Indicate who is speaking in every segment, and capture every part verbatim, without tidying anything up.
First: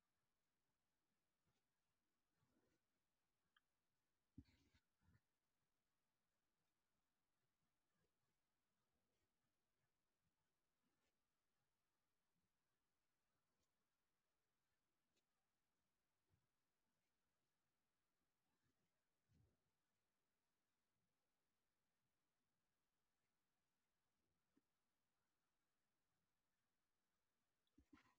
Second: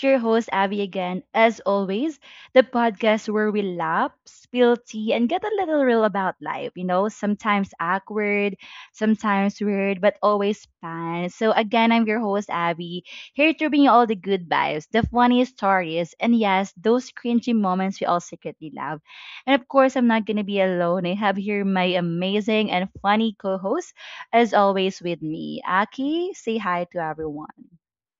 Speaker 1: your host, Abby, again. As always, the podcast where we laugh, spill tea, and get a little real about life. You know, sometimes awkward, sometimes weird, but always fun. So, again, I'm your host, Abby, here to bring you all the good vibes, the funniest stories, and yes, those cringy moments we all secretly love. And of course, I'm not going to be alone. I have here my amazing and funny co host as always with me, Aki. Say hi to everyone.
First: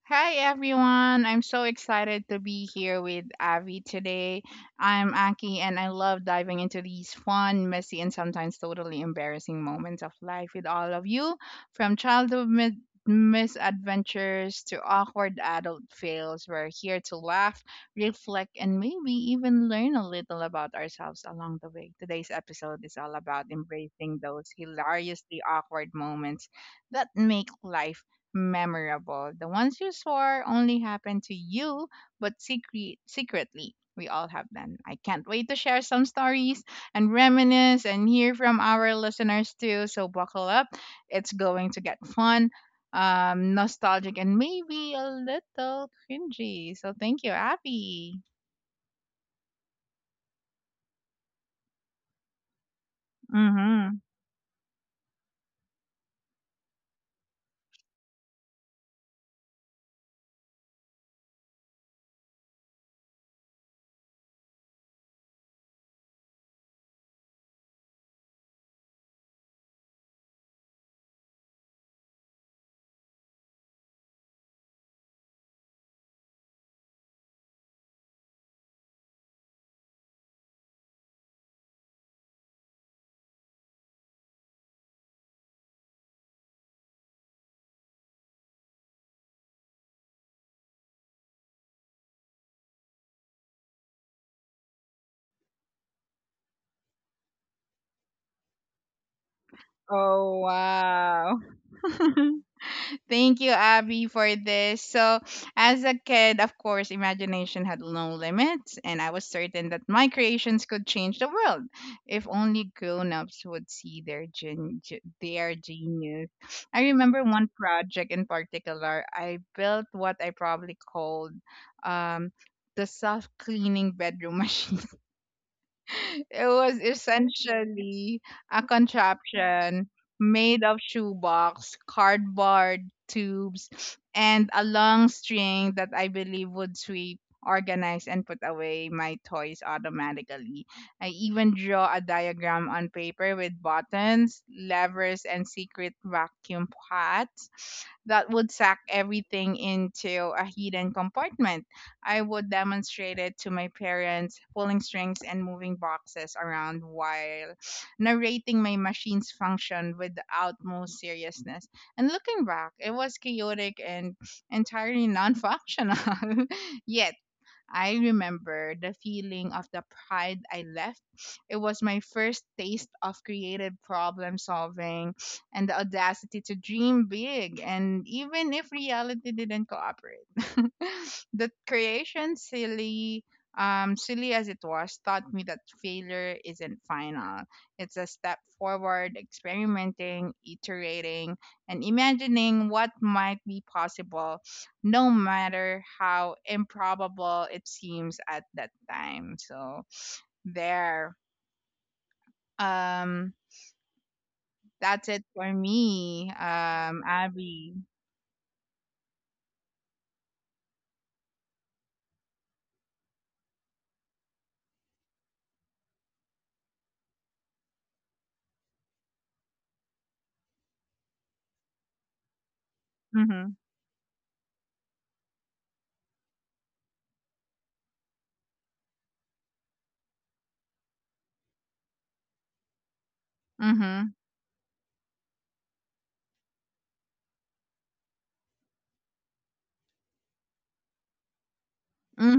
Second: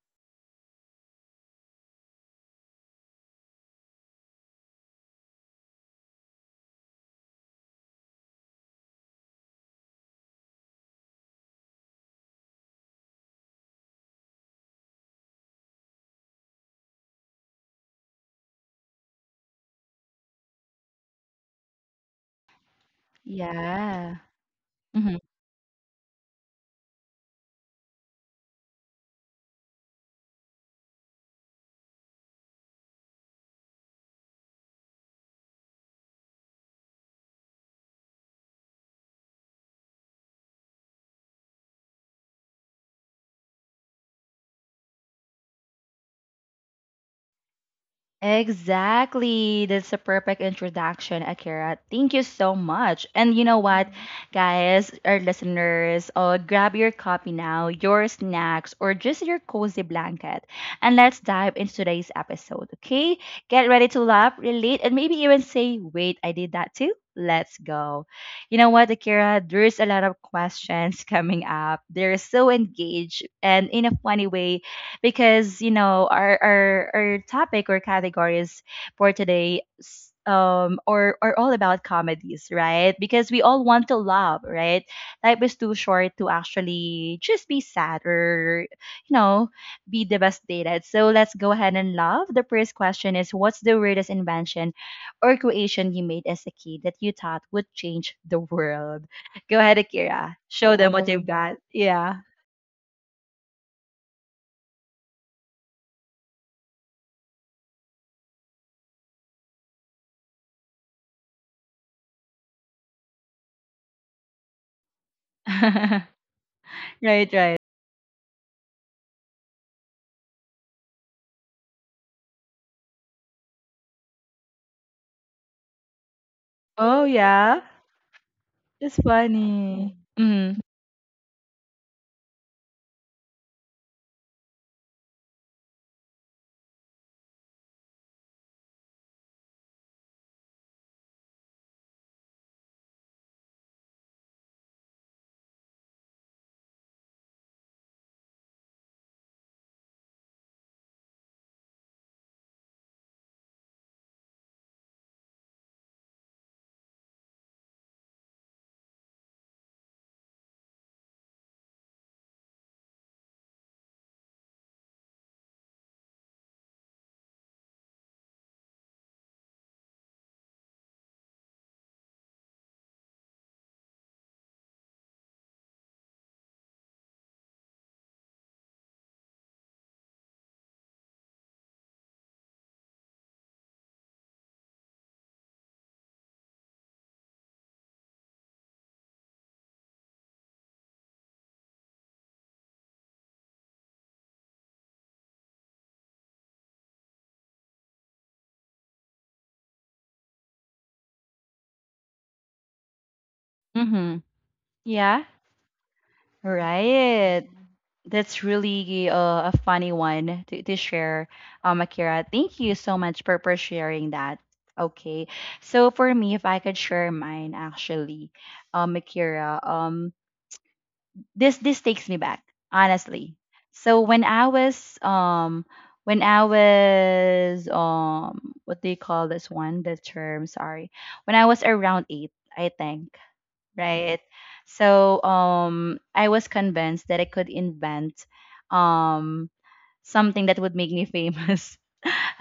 Speaker 2: Hi everyone. I'm so excited to be here with Avi today. I'm Aki and I love diving into these fun, messy and sometimes totally embarrassing moments of life with all of you from childhood mi- misadventures to awkward adult fails. We're here to laugh, reflect and maybe even learn a little about ourselves along the way. Today's episode is all about
Speaker 1: Yeah.
Speaker 2: embracing those hilariously awkward moments that make life memorable. The ones you swore only happened to you, but secret secretly, we all have them. I can't wait to share some stories and reminisce and hear from our listeners too. So buckle up. It's going to get fun, um, nostalgic, and maybe a little cringy. So thank you, Abby.
Speaker 1: Exactly. That's a perfect introduction, Akira. Thank you so much. And you know what? Mhm.
Speaker 2: Mm-hmm.
Speaker 1: Guys, our listeners, uh, grab your copy now, your snacks, or just your cozy blanket. And let's dive into today's episode, okay? Get ready to laugh, relate, and maybe even say, wait, I did that too. Let's go. You know what, Akira? There's a lot of questions coming up. They're so engaged and in a funny way, because you know our our, our topic or categories for today s- um or are all about comedies, right? Because we all want to laugh, right? Life is too short to actually just be sad or, you know, be devastated. So let's go ahead and laugh. The first question is, what's the weirdest invention or creation you made as a kid that you thought would change the world? Go ahead, Akira,
Speaker 2: Oh,
Speaker 1: show them what Wow. you've
Speaker 2: wow.
Speaker 1: got, yeah.
Speaker 2: Thank you, Abby, for this. So, as a kid, of course, imagination had no limits, and I was certain that my creations could change the world if only grown-ups would see their gen- ge- their genius. I remember
Speaker 1: Right,
Speaker 2: one
Speaker 1: right.
Speaker 2: project in particular. I built what I probably called um, the self-cleaning bedroom machine. It was
Speaker 1: Oh, yeah?
Speaker 2: essentially a
Speaker 1: That's
Speaker 2: contraption
Speaker 1: funny. Mm.
Speaker 2: made of shoebox, cardboard tubes, and a long string that I believe would sweep, organize, and put away my toys automatically. I even draw a diagram on paper with buttons, levers, and secret vacuum pots that would suck everything into a hidden compartment. I would demonstrate it to my parents, pulling strings and moving boxes around while narrating my machine's function with the utmost seriousness. And looking back, it was chaotic and entirely non functional. Yet, I remember the feeling of the pride I left. It was my first taste of creative problem solving and the audacity to dream big, and even if reality didn't cooperate. The creation, silly, um, silly as it was, taught me that failure isn't final. It's a step forward, experimenting, iterating, and imagining what might be possible no matter how improbable it seems at that time. So there. Um
Speaker 1: Mm-hmm.
Speaker 2: that's it
Speaker 1: Yeah,
Speaker 2: for me. Um
Speaker 1: right.
Speaker 2: Abby.
Speaker 1: That's really uh, a funny one to, to share, um, Akira. Thank you so much for, for sharing that. Okay. So for me, if I could share mine actually, um, Akira, um, this this takes me back honestly.
Speaker 2: Mhm.
Speaker 1: So when I was um when I was um what do you call this one, the term, sorry, when I was around eight, I think,
Speaker 2: Mhm.
Speaker 1: right? So um I was convinced that I could invent um something that would make me famous.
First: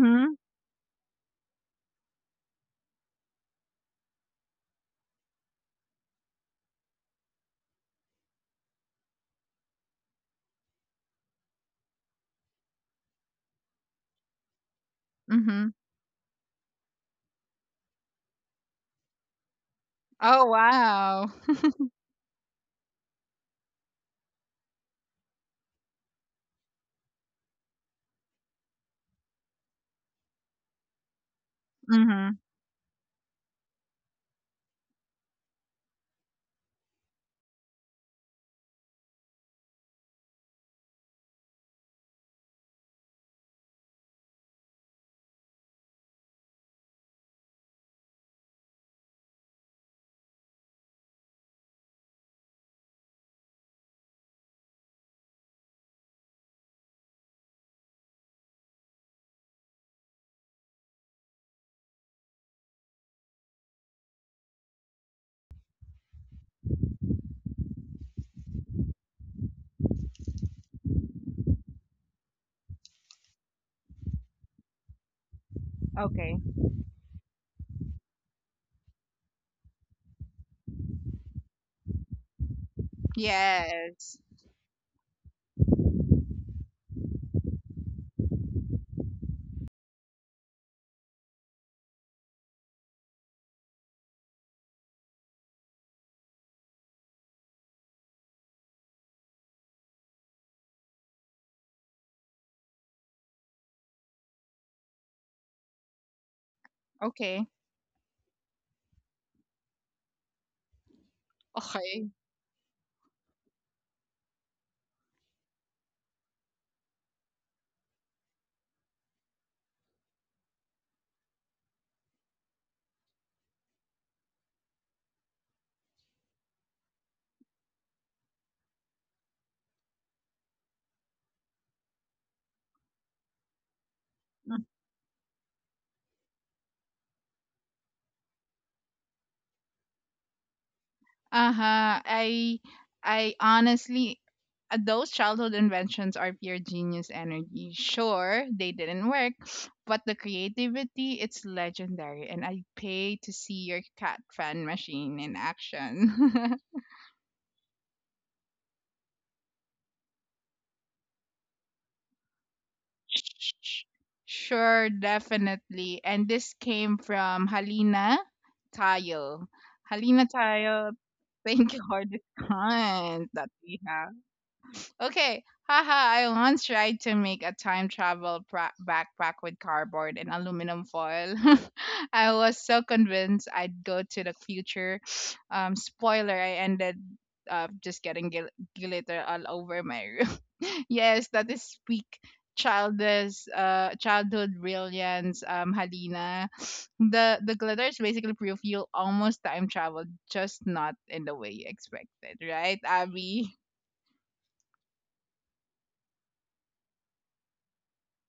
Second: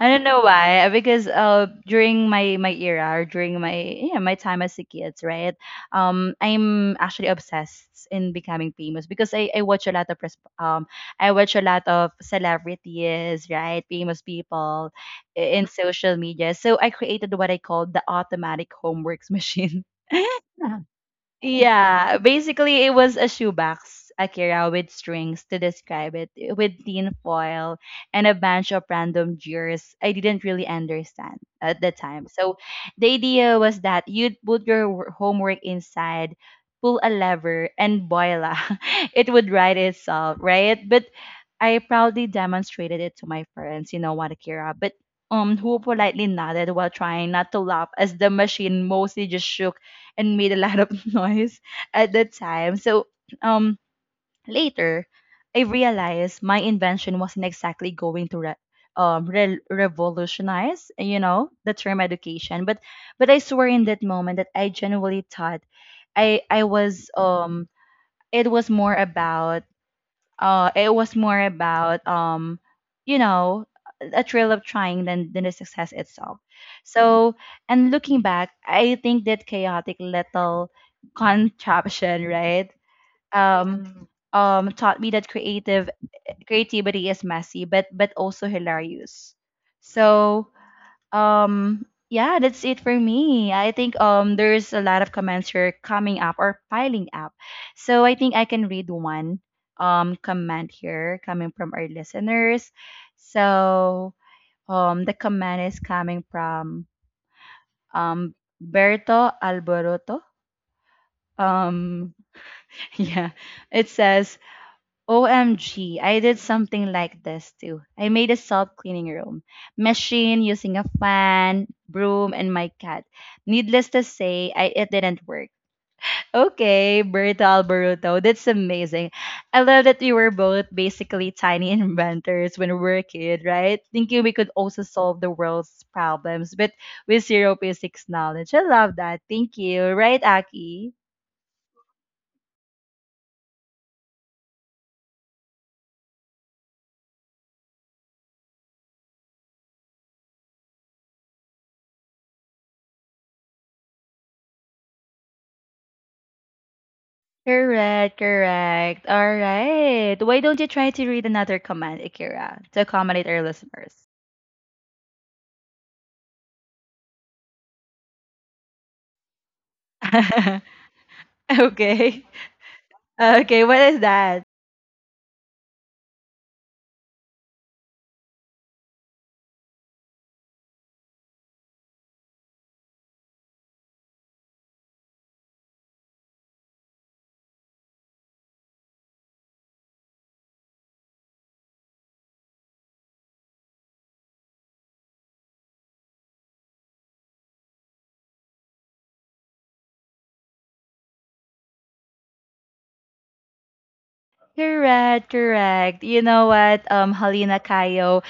Speaker 1: I don't know why, because uh, during my my era, or during my yeah my time as a kid, right? Um, I'm actually obsessed in becoming famous because I, I watch a lot of pres- um I watch a lot of celebrities, right? Famous people i- in
Speaker 2: Mhm.
Speaker 1: social media. So I created what I call the automatic homeworks machine.
Speaker 2: Oh wow.
Speaker 1: Yeah, basically it was a shoebox, Akira, with strings to describe it, with tin foil and a bunch of random jewels I didn't really understand at the time.
Speaker 2: Mhm.
Speaker 1: So the idea was that you'd put your wor- homework inside, pull a lever, and voila, it would write itself, right? But I proudly demonstrated it to my friends, you know what, Akira, but um, who politely nodded while trying not to laugh as the machine mostly just shook and made a lot of noise at that time. So um later I realized my invention wasn't exactly going to re- um re- revolutionize, you know, the term education, but but I swear in that moment that I genuinely thought I I was um it was more about uh it was more about um you know, a thrill of trying than than the success itself.
Speaker 2: Okay.
Speaker 1: So and looking back, I think that chaotic little contraption, right, um
Speaker 2: Yes.
Speaker 1: Mm. um taught me that creative creativity is messy but but also hilarious. So um yeah, that's it for me, I think. um there's a lot of comments here coming up or piling up, so I think I can read one um comment here coming from our listeners. So um the comment is coming from
Speaker 2: Okay.
Speaker 1: um Berto Alboroto.
Speaker 2: Okay.
Speaker 1: um yeah, it says, O M G, I did something like this too. I made a self cleaning room machine using a fan, broom, and my cat. Needless to say, I, it didn't work. Okay, Berta Alberto, that's amazing. I love that we were both basically tiny inventors when we were a kid, right? Thinking we could also solve the world's problems, but with zero basics knowledge. I love that. Thank you. Right, Aki?
Speaker 2: Uh-huh. I I honestly, uh, those childhood inventions are pure genius energy. Sure, they didn't work, but the creativity it's legendary and I pay to see your cat fan machine in action.
Speaker 1: Correct, correct. All right. Why don't you try to read another command, Akira, to accommodate our listeners?
Speaker 2: Sure, definitely. And this came from Halina Tayo. Halina Tayo, thank you for this
Speaker 1: Okay.
Speaker 2: comment that
Speaker 1: Okay, what
Speaker 2: we
Speaker 1: is
Speaker 2: have.
Speaker 1: that?
Speaker 2: Okay, haha, I once tried to make a time travel pra- backpack with cardboard and aluminum foil. I was so convinced I'd go to the future. Um, spoiler, I ended up just getting gil- glitter all over my room. Yes, that is peak childish, uh, childhood brilliance, um, Halina. The, the glitter is basically proof you almost time traveled, just not in the way you expected, right, Abby?
Speaker 1: Correct, correct. You know what, um, Halina Kayo,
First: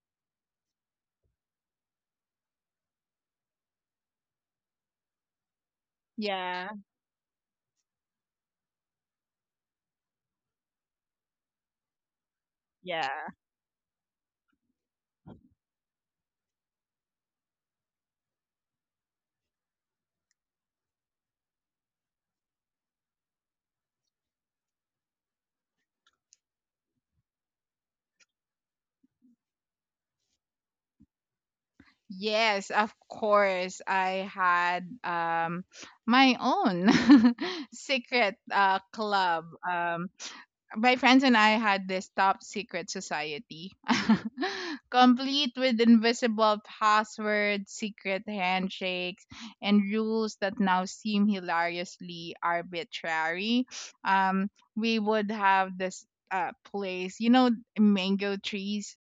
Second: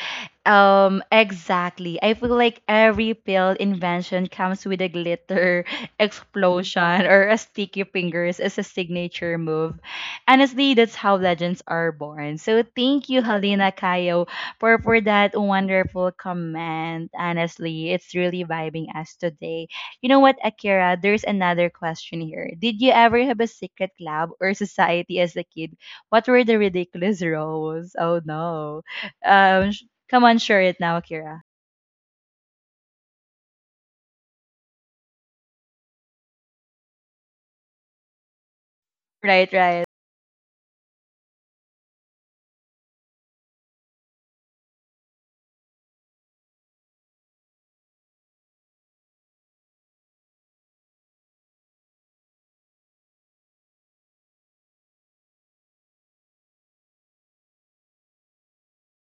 Speaker 1: Um, exactly. I feel like every pill invention comes with a glitter
Speaker 2: Yeah.
Speaker 1: explosion or a sticky fingers as a signature move. Honestly, that's how legends are born. So
Speaker 2: Yeah.
Speaker 1: thank you, Halina Kayo, for for that wonderful comment. Honestly, it's really vibing us today. You know what, Akira? There's another question here. Did you ever have a secret club or society as a kid? What were the ridiculous roles? Oh no. Um, come on, share it now, Akira.
Speaker 2: Yes, of course. I had um my own secret uh club.
Speaker 1: Right, right.
Speaker 2: Um my friends and I had this top secret society. Complete with invisible passwords, secret handshakes, and rules that now seem hilariously arbitrary. Um we would have this uh place, you know, mango trees,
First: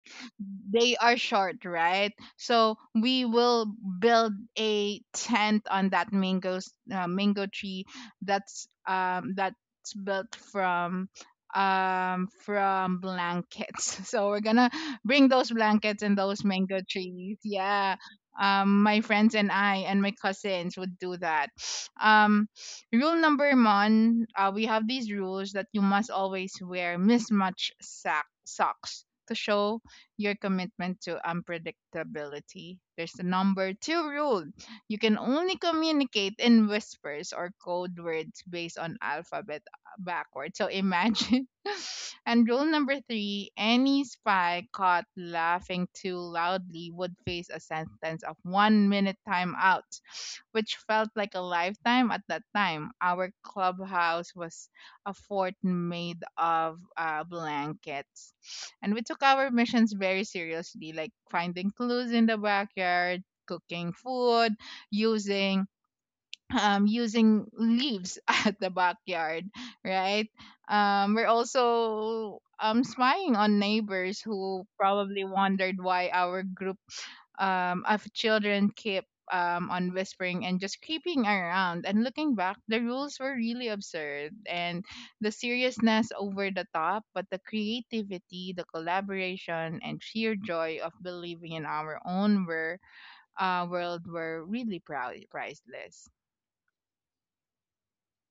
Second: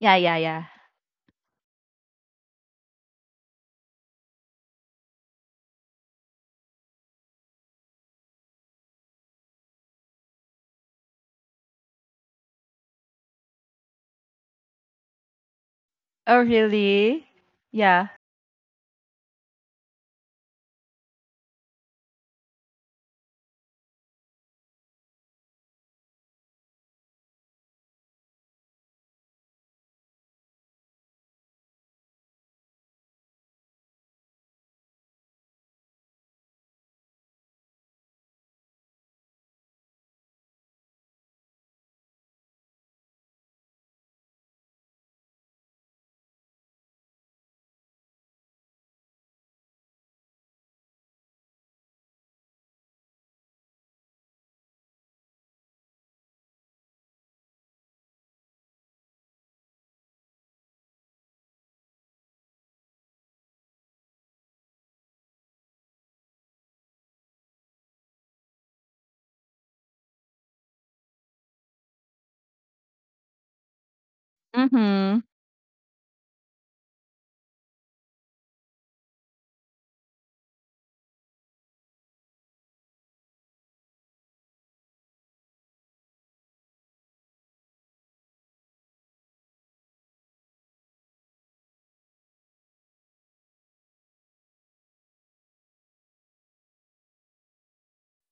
Speaker 1: Yeah, yeah, yeah.
Speaker 2: they are short, right? So we will build a tent on that mango s- uh, mango tree that's um that's built from um from blankets. So we're gonna bring those blankets and
Speaker 1: Oh,
Speaker 2: those mango
Speaker 1: really?
Speaker 2: trees. Yeah.
Speaker 1: Yeah.
Speaker 2: Um, my friends and I and my cousins would do that. Um, rule number one, uh, we have these rules that you must always wear mismatched sack socks to show your commitment to unpredictability. There's the number two rule. You can only communicate in whispers or code words based on alphabet backwards. So imagine. And rule number three, any spy caught laughing too loudly would face a sentence of one minute timeout, which felt like a lifetime at that time. Our clubhouse was a fort made of uh, blankets. And we took our missions very seriously, like finding clues in the backyard, cooking food, using um, using leaves at the backyard, right? Um, we're also um, spying on neighbors who
Speaker 1: Mm-hmm.
Speaker 2: probably wondered why our group um, of children keep um, on whispering and just creeping around. And looking back, the rules were really absurd and the seriousness over the top, but the creativity, the collaboration, and sheer joy of believing in our own were, uh, world were really proud, priceless.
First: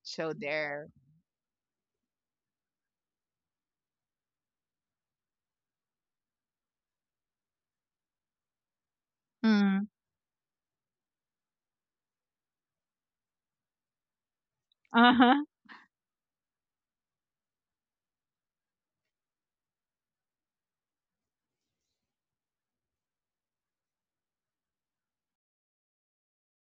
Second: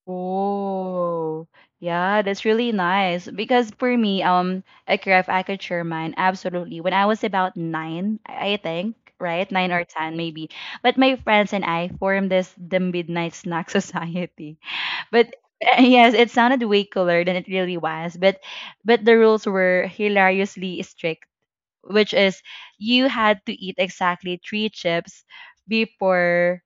Speaker 2: So there.
Speaker 1: Oh, yeah, that's really nice. Because for me, um, Akira, if I could share mine, absolutely. When I was about nine, I I think, right? Nine or
Speaker 2: Mm.
Speaker 1: ten, maybe. But my friends and I formed this the Midnight Snack Society.
Speaker 2: Uh
Speaker 1: But
Speaker 2: huh.
Speaker 1: uh, yes, it sounded way cooler than it really was. But but the rules were hilariously strict, which is, you had to eat exactly three chips before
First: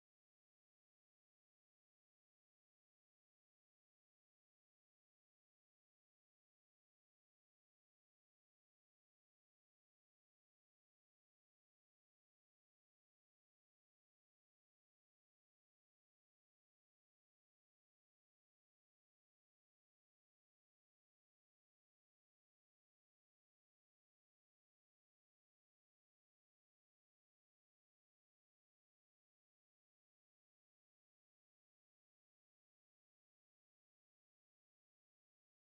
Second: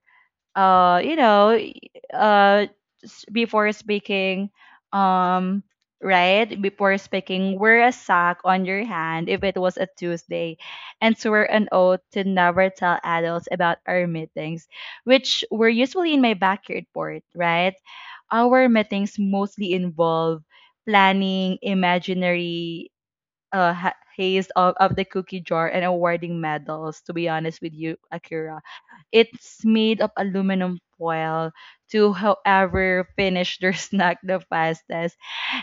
Speaker 1: uh you know y- uh s- before speaking. um right before speaking, wear a sack on your hand if it was a Tuesday, and swear an oath to never tell adults about our meetings, which were usually in my backyard port, right? Our meetings mostly involve planning imaginary uh, ha- haze of, of the cookie jar and awarding medals, to be honest with you, Akira. It's made of aluminum foil to however finish their snack the fastest.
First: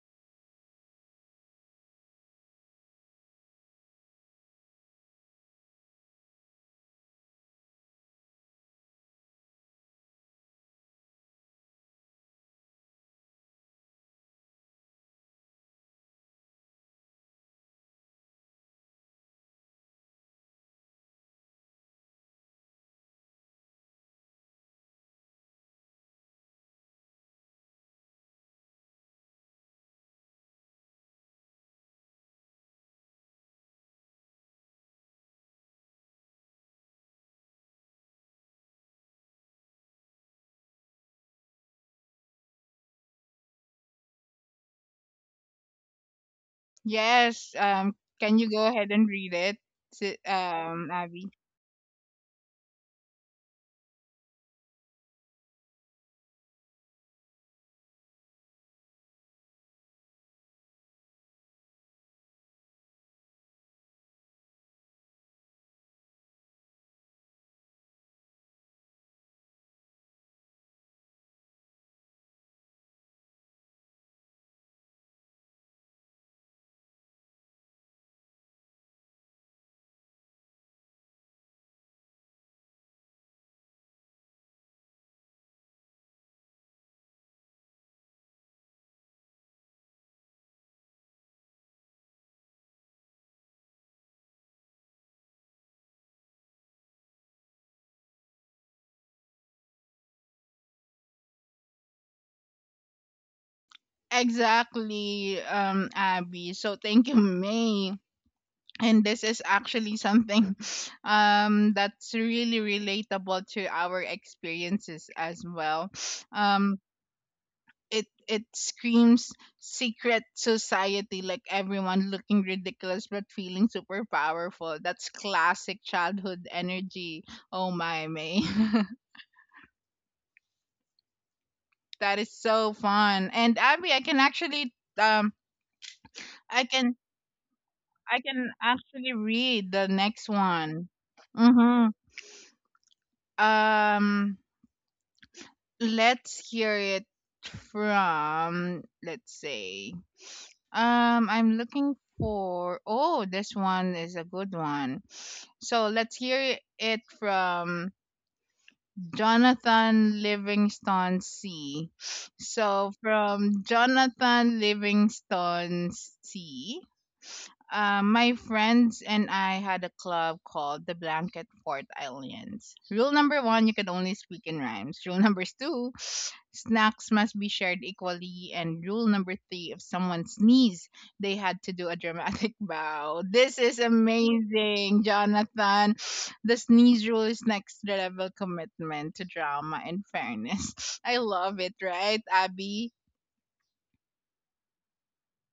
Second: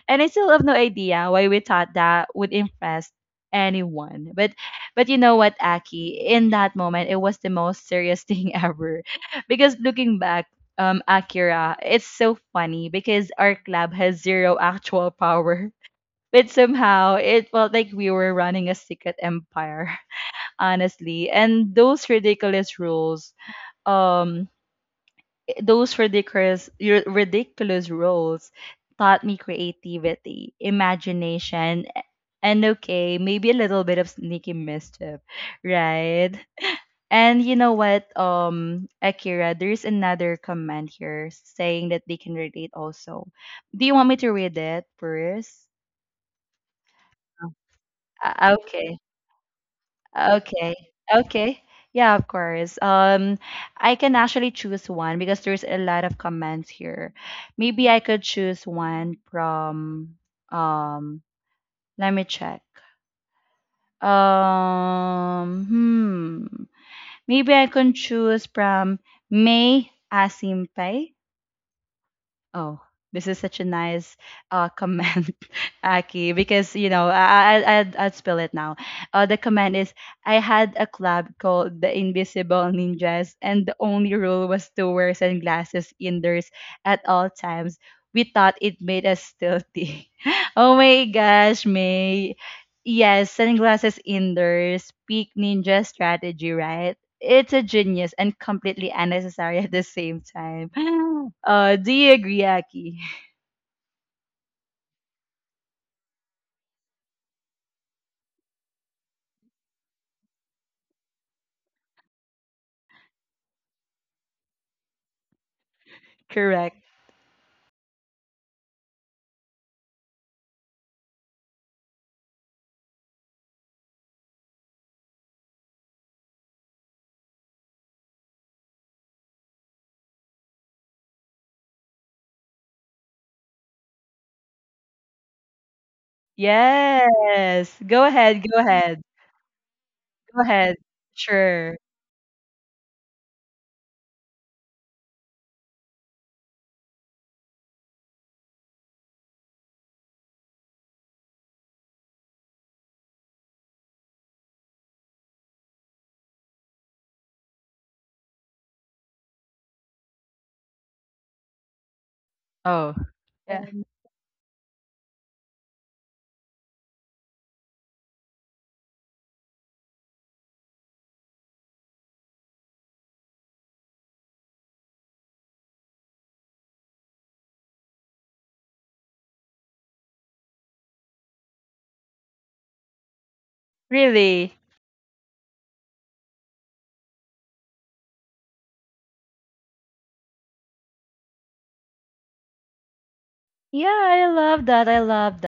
Speaker 1: And I still have no idea why we thought that would impress anyone. But but you know what, Aki? In that moment, it was the most serious thing ever. Because looking back, um, Akira, it's so funny because our club has zero actual power but somehow it felt like we were running a secret empire, honestly, and those ridiculous rules, um those ridiculous r- ridiculous rules taught me creativity, imagination, and okay, maybe a little bit of sneaky mischief, right? And you know what, um Akira, there's another comment here saying that they can relate also. Do you want me to read it first?
Speaker 2: Yes. Um. Can you
Speaker 1: Uh,
Speaker 2: go ahead
Speaker 1: okay.
Speaker 2: and read it, Si-
Speaker 1: Okay.
Speaker 2: um, Abby?
Speaker 1: Okay. Yeah, of course. Um, I can actually choose one because there's a lot of comments here. Maybe I could choose one from um let me check. Um, hmm. Maybe I can choose from May Asimpay. Oh, this is such a nice uh, comment, Aki, because you know I I I'd, I'd spill it now. Uh, the comment is, I had a club called the Invisible Ninjas, and the only rule was to wear sunglasses indoors at all times. We thought it made us stealthy. Oh my gosh, May. Yes, sunglasses indoors, peak ninja strategy, right? It's a genius and completely unnecessary at the same time. Uh, do you agree, Aki?
Speaker 2: Exactly, um, Abby. So thank you, May. And this is actually something um, that's really relatable to our experiences as well.
Speaker 1: Correct.
Speaker 2: Um, it it screams secret society, like everyone looking ridiculous but feeling super powerful. That's classic childhood energy. Oh my, May. That is so fun. And Abby, I can actually, um i can
Speaker 1: Yes. Go
Speaker 2: I
Speaker 1: ahead.
Speaker 2: can
Speaker 1: Go ahead.
Speaker 2: actually read the next
Speaker 1: Go ahead.
Speaker 2: one.
Speaker 1: Sure.
Speaker 2: Mm-hmm. um let's hear it from, let's say, um I'm looking for, oh, this one is a good one. So let's hear it from Jonathan Livingston C. So
Speaker 1: Oh,
Speaker 2: from
Speaker 1: yeah.
Speaker 2: jonathan livingston c uh, my friends and I had a club called the Blanket Fort Aliens. Rule number one, you can only speak in rhymes. Rule number two, snacks must be shared equally. And rule number three, if someone sneezed, they had to do a dramatic bow. This is
Speaker 1: Really?
Speaker 2: amazing, Jonathan. The sneeze rule is next level commitment to drama and fairness. I love it, right, Abby?
Speaker 1: Yeah, I love that. I love that.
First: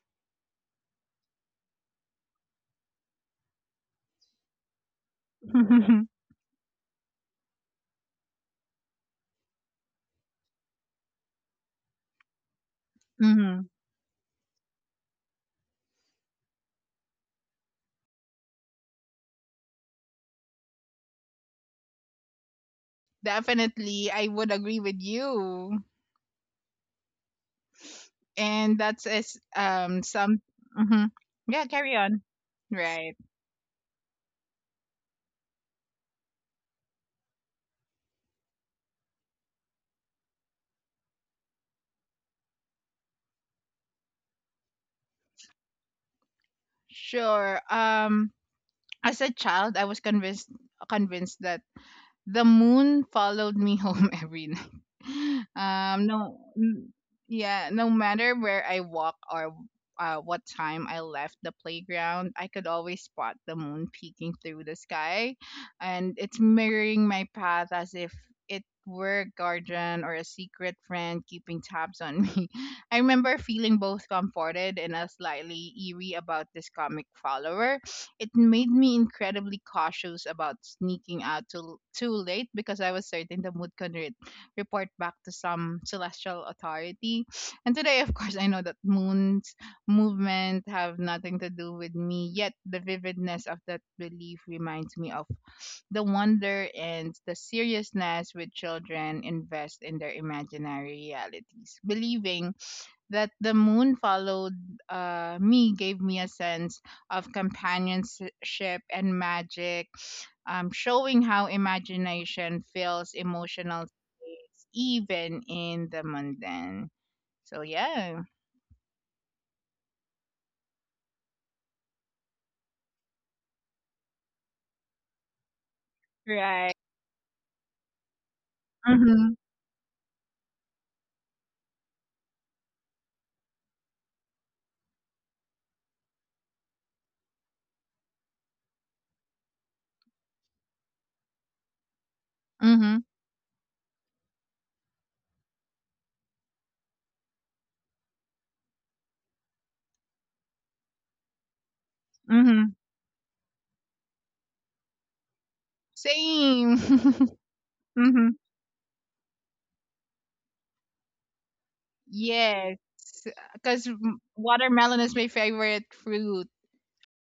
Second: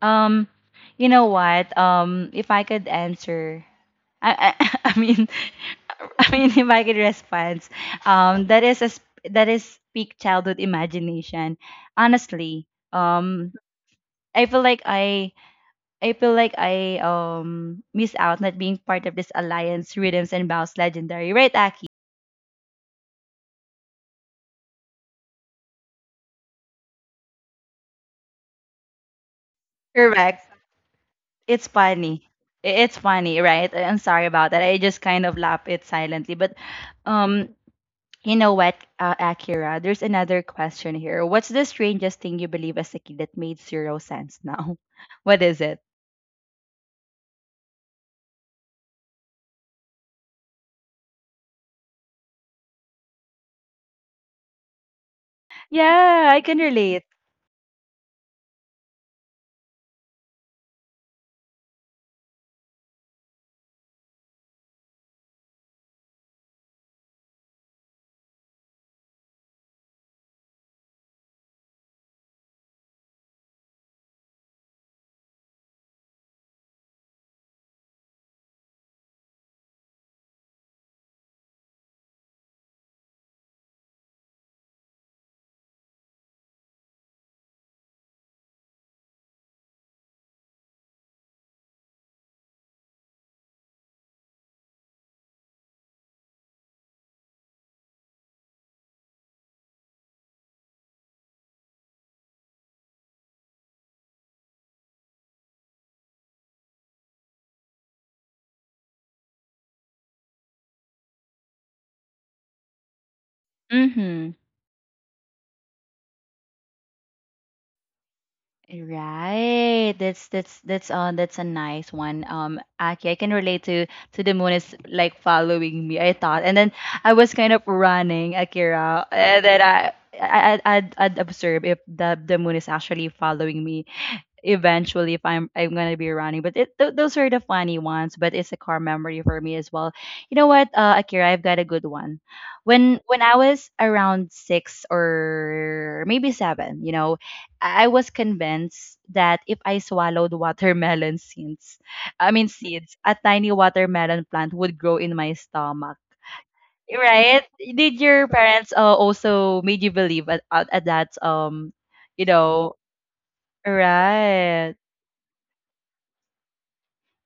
Speaker 1: Um, you know what? Um, if I could answer, I, I, I mean, I mean, if I could respond, um, that is a sp- that is peak childhood imagination. Honestly, um,
Speaker 2: Hmm.
Speaker 1: I feel like I I feel like I um miss out not being part of this alliance rhythms and bounce legendary, right, Aki?
Speaker 2: Definitely, I would agree with you. And that's is um some
Speaker 1: Correct.
Speaker 2: hmm Yeah,
Speaker 1: It's
Speaker 2: carry on.
Speaker 1: funny. I- It's
Speaker 2: Right.
Speaker 1: funny, right? I- I'm sorry about that. I just kind of laugh it silently. But um, you know what, uh, Akira? There's another question here. What's the strangest thing you believe as a kid that made zero sense now? What is it?
Speaker 2: Sure, um as a child, I was convinced convinced that the moon followed me home every night. Um,
Speaker 1: Yeah,
Speaker 2: no,
Speaker 1: I can
Speaker 2: n-
Speaker 1: relate.
Speaker 2: yeah, no matter where I walk or uh, what time I left the playground, I could always spot the moon peeking through the sky, and it's mirroring my path as if it were a guardian or a secret friend keeping tabs on me. I remember feeling both comforted and a slightly eerie about this comic follower. It made me incredibly cautious about sneaking out too, too late, because I was certain the mood could re- report back to some celestial authority. And today, of course, I know that moon's movement have nothing to do with me, yet the vividness of that belief reminds me of the wonder and the seriousness with children invest in their imaginary realities. Believing that the moon followed uh, me gave me a sense of companionship and magic, um, showing how imagination fills emotional
Speaker 1: Mm-hmm.
Speaker 2: space even in the mundane. So yeah.
Speaker 1: Right. That's that's that's uh that's a nice one. Um Aki, I can relate to to the moon is like following me, I thought. And then
Speaker 2: Right.
Speaker 1: I was kind of running, Akira,
Speaker 2: Mm.
Speaker 1: and then I I, I I'd, I'd observe if the the moon is actually following me, eventually, if I'm I'm gonna be running. But it, th- those are the funny ones. But it's a core memory for me as well. You know what, uh, Akira, I've got a good one. When
Speaker 2: Mhm.
Speaker 1: when I was around six or maybe seven, you know, I I was convinced that if I swallowed watermelon seeds, I
Speaker 2: Mhm.
Speaker 1: mean
Speaker 2: Mhm.
Speaker 1: seeds, a tiny watermelon plant would grow in my stomach.
Speaker 2: Same. Mm.
Speaker 1: Right? Did your
Speaker 2: Mhm.
Speaker 1: parents uh, also made you believe at, at, at that um you
Speaker 2: Yes,
Speaker 1: know,
Speaker 2: because
Speaker 1: right?
Speaker 2: watermelon is my favorite fruit,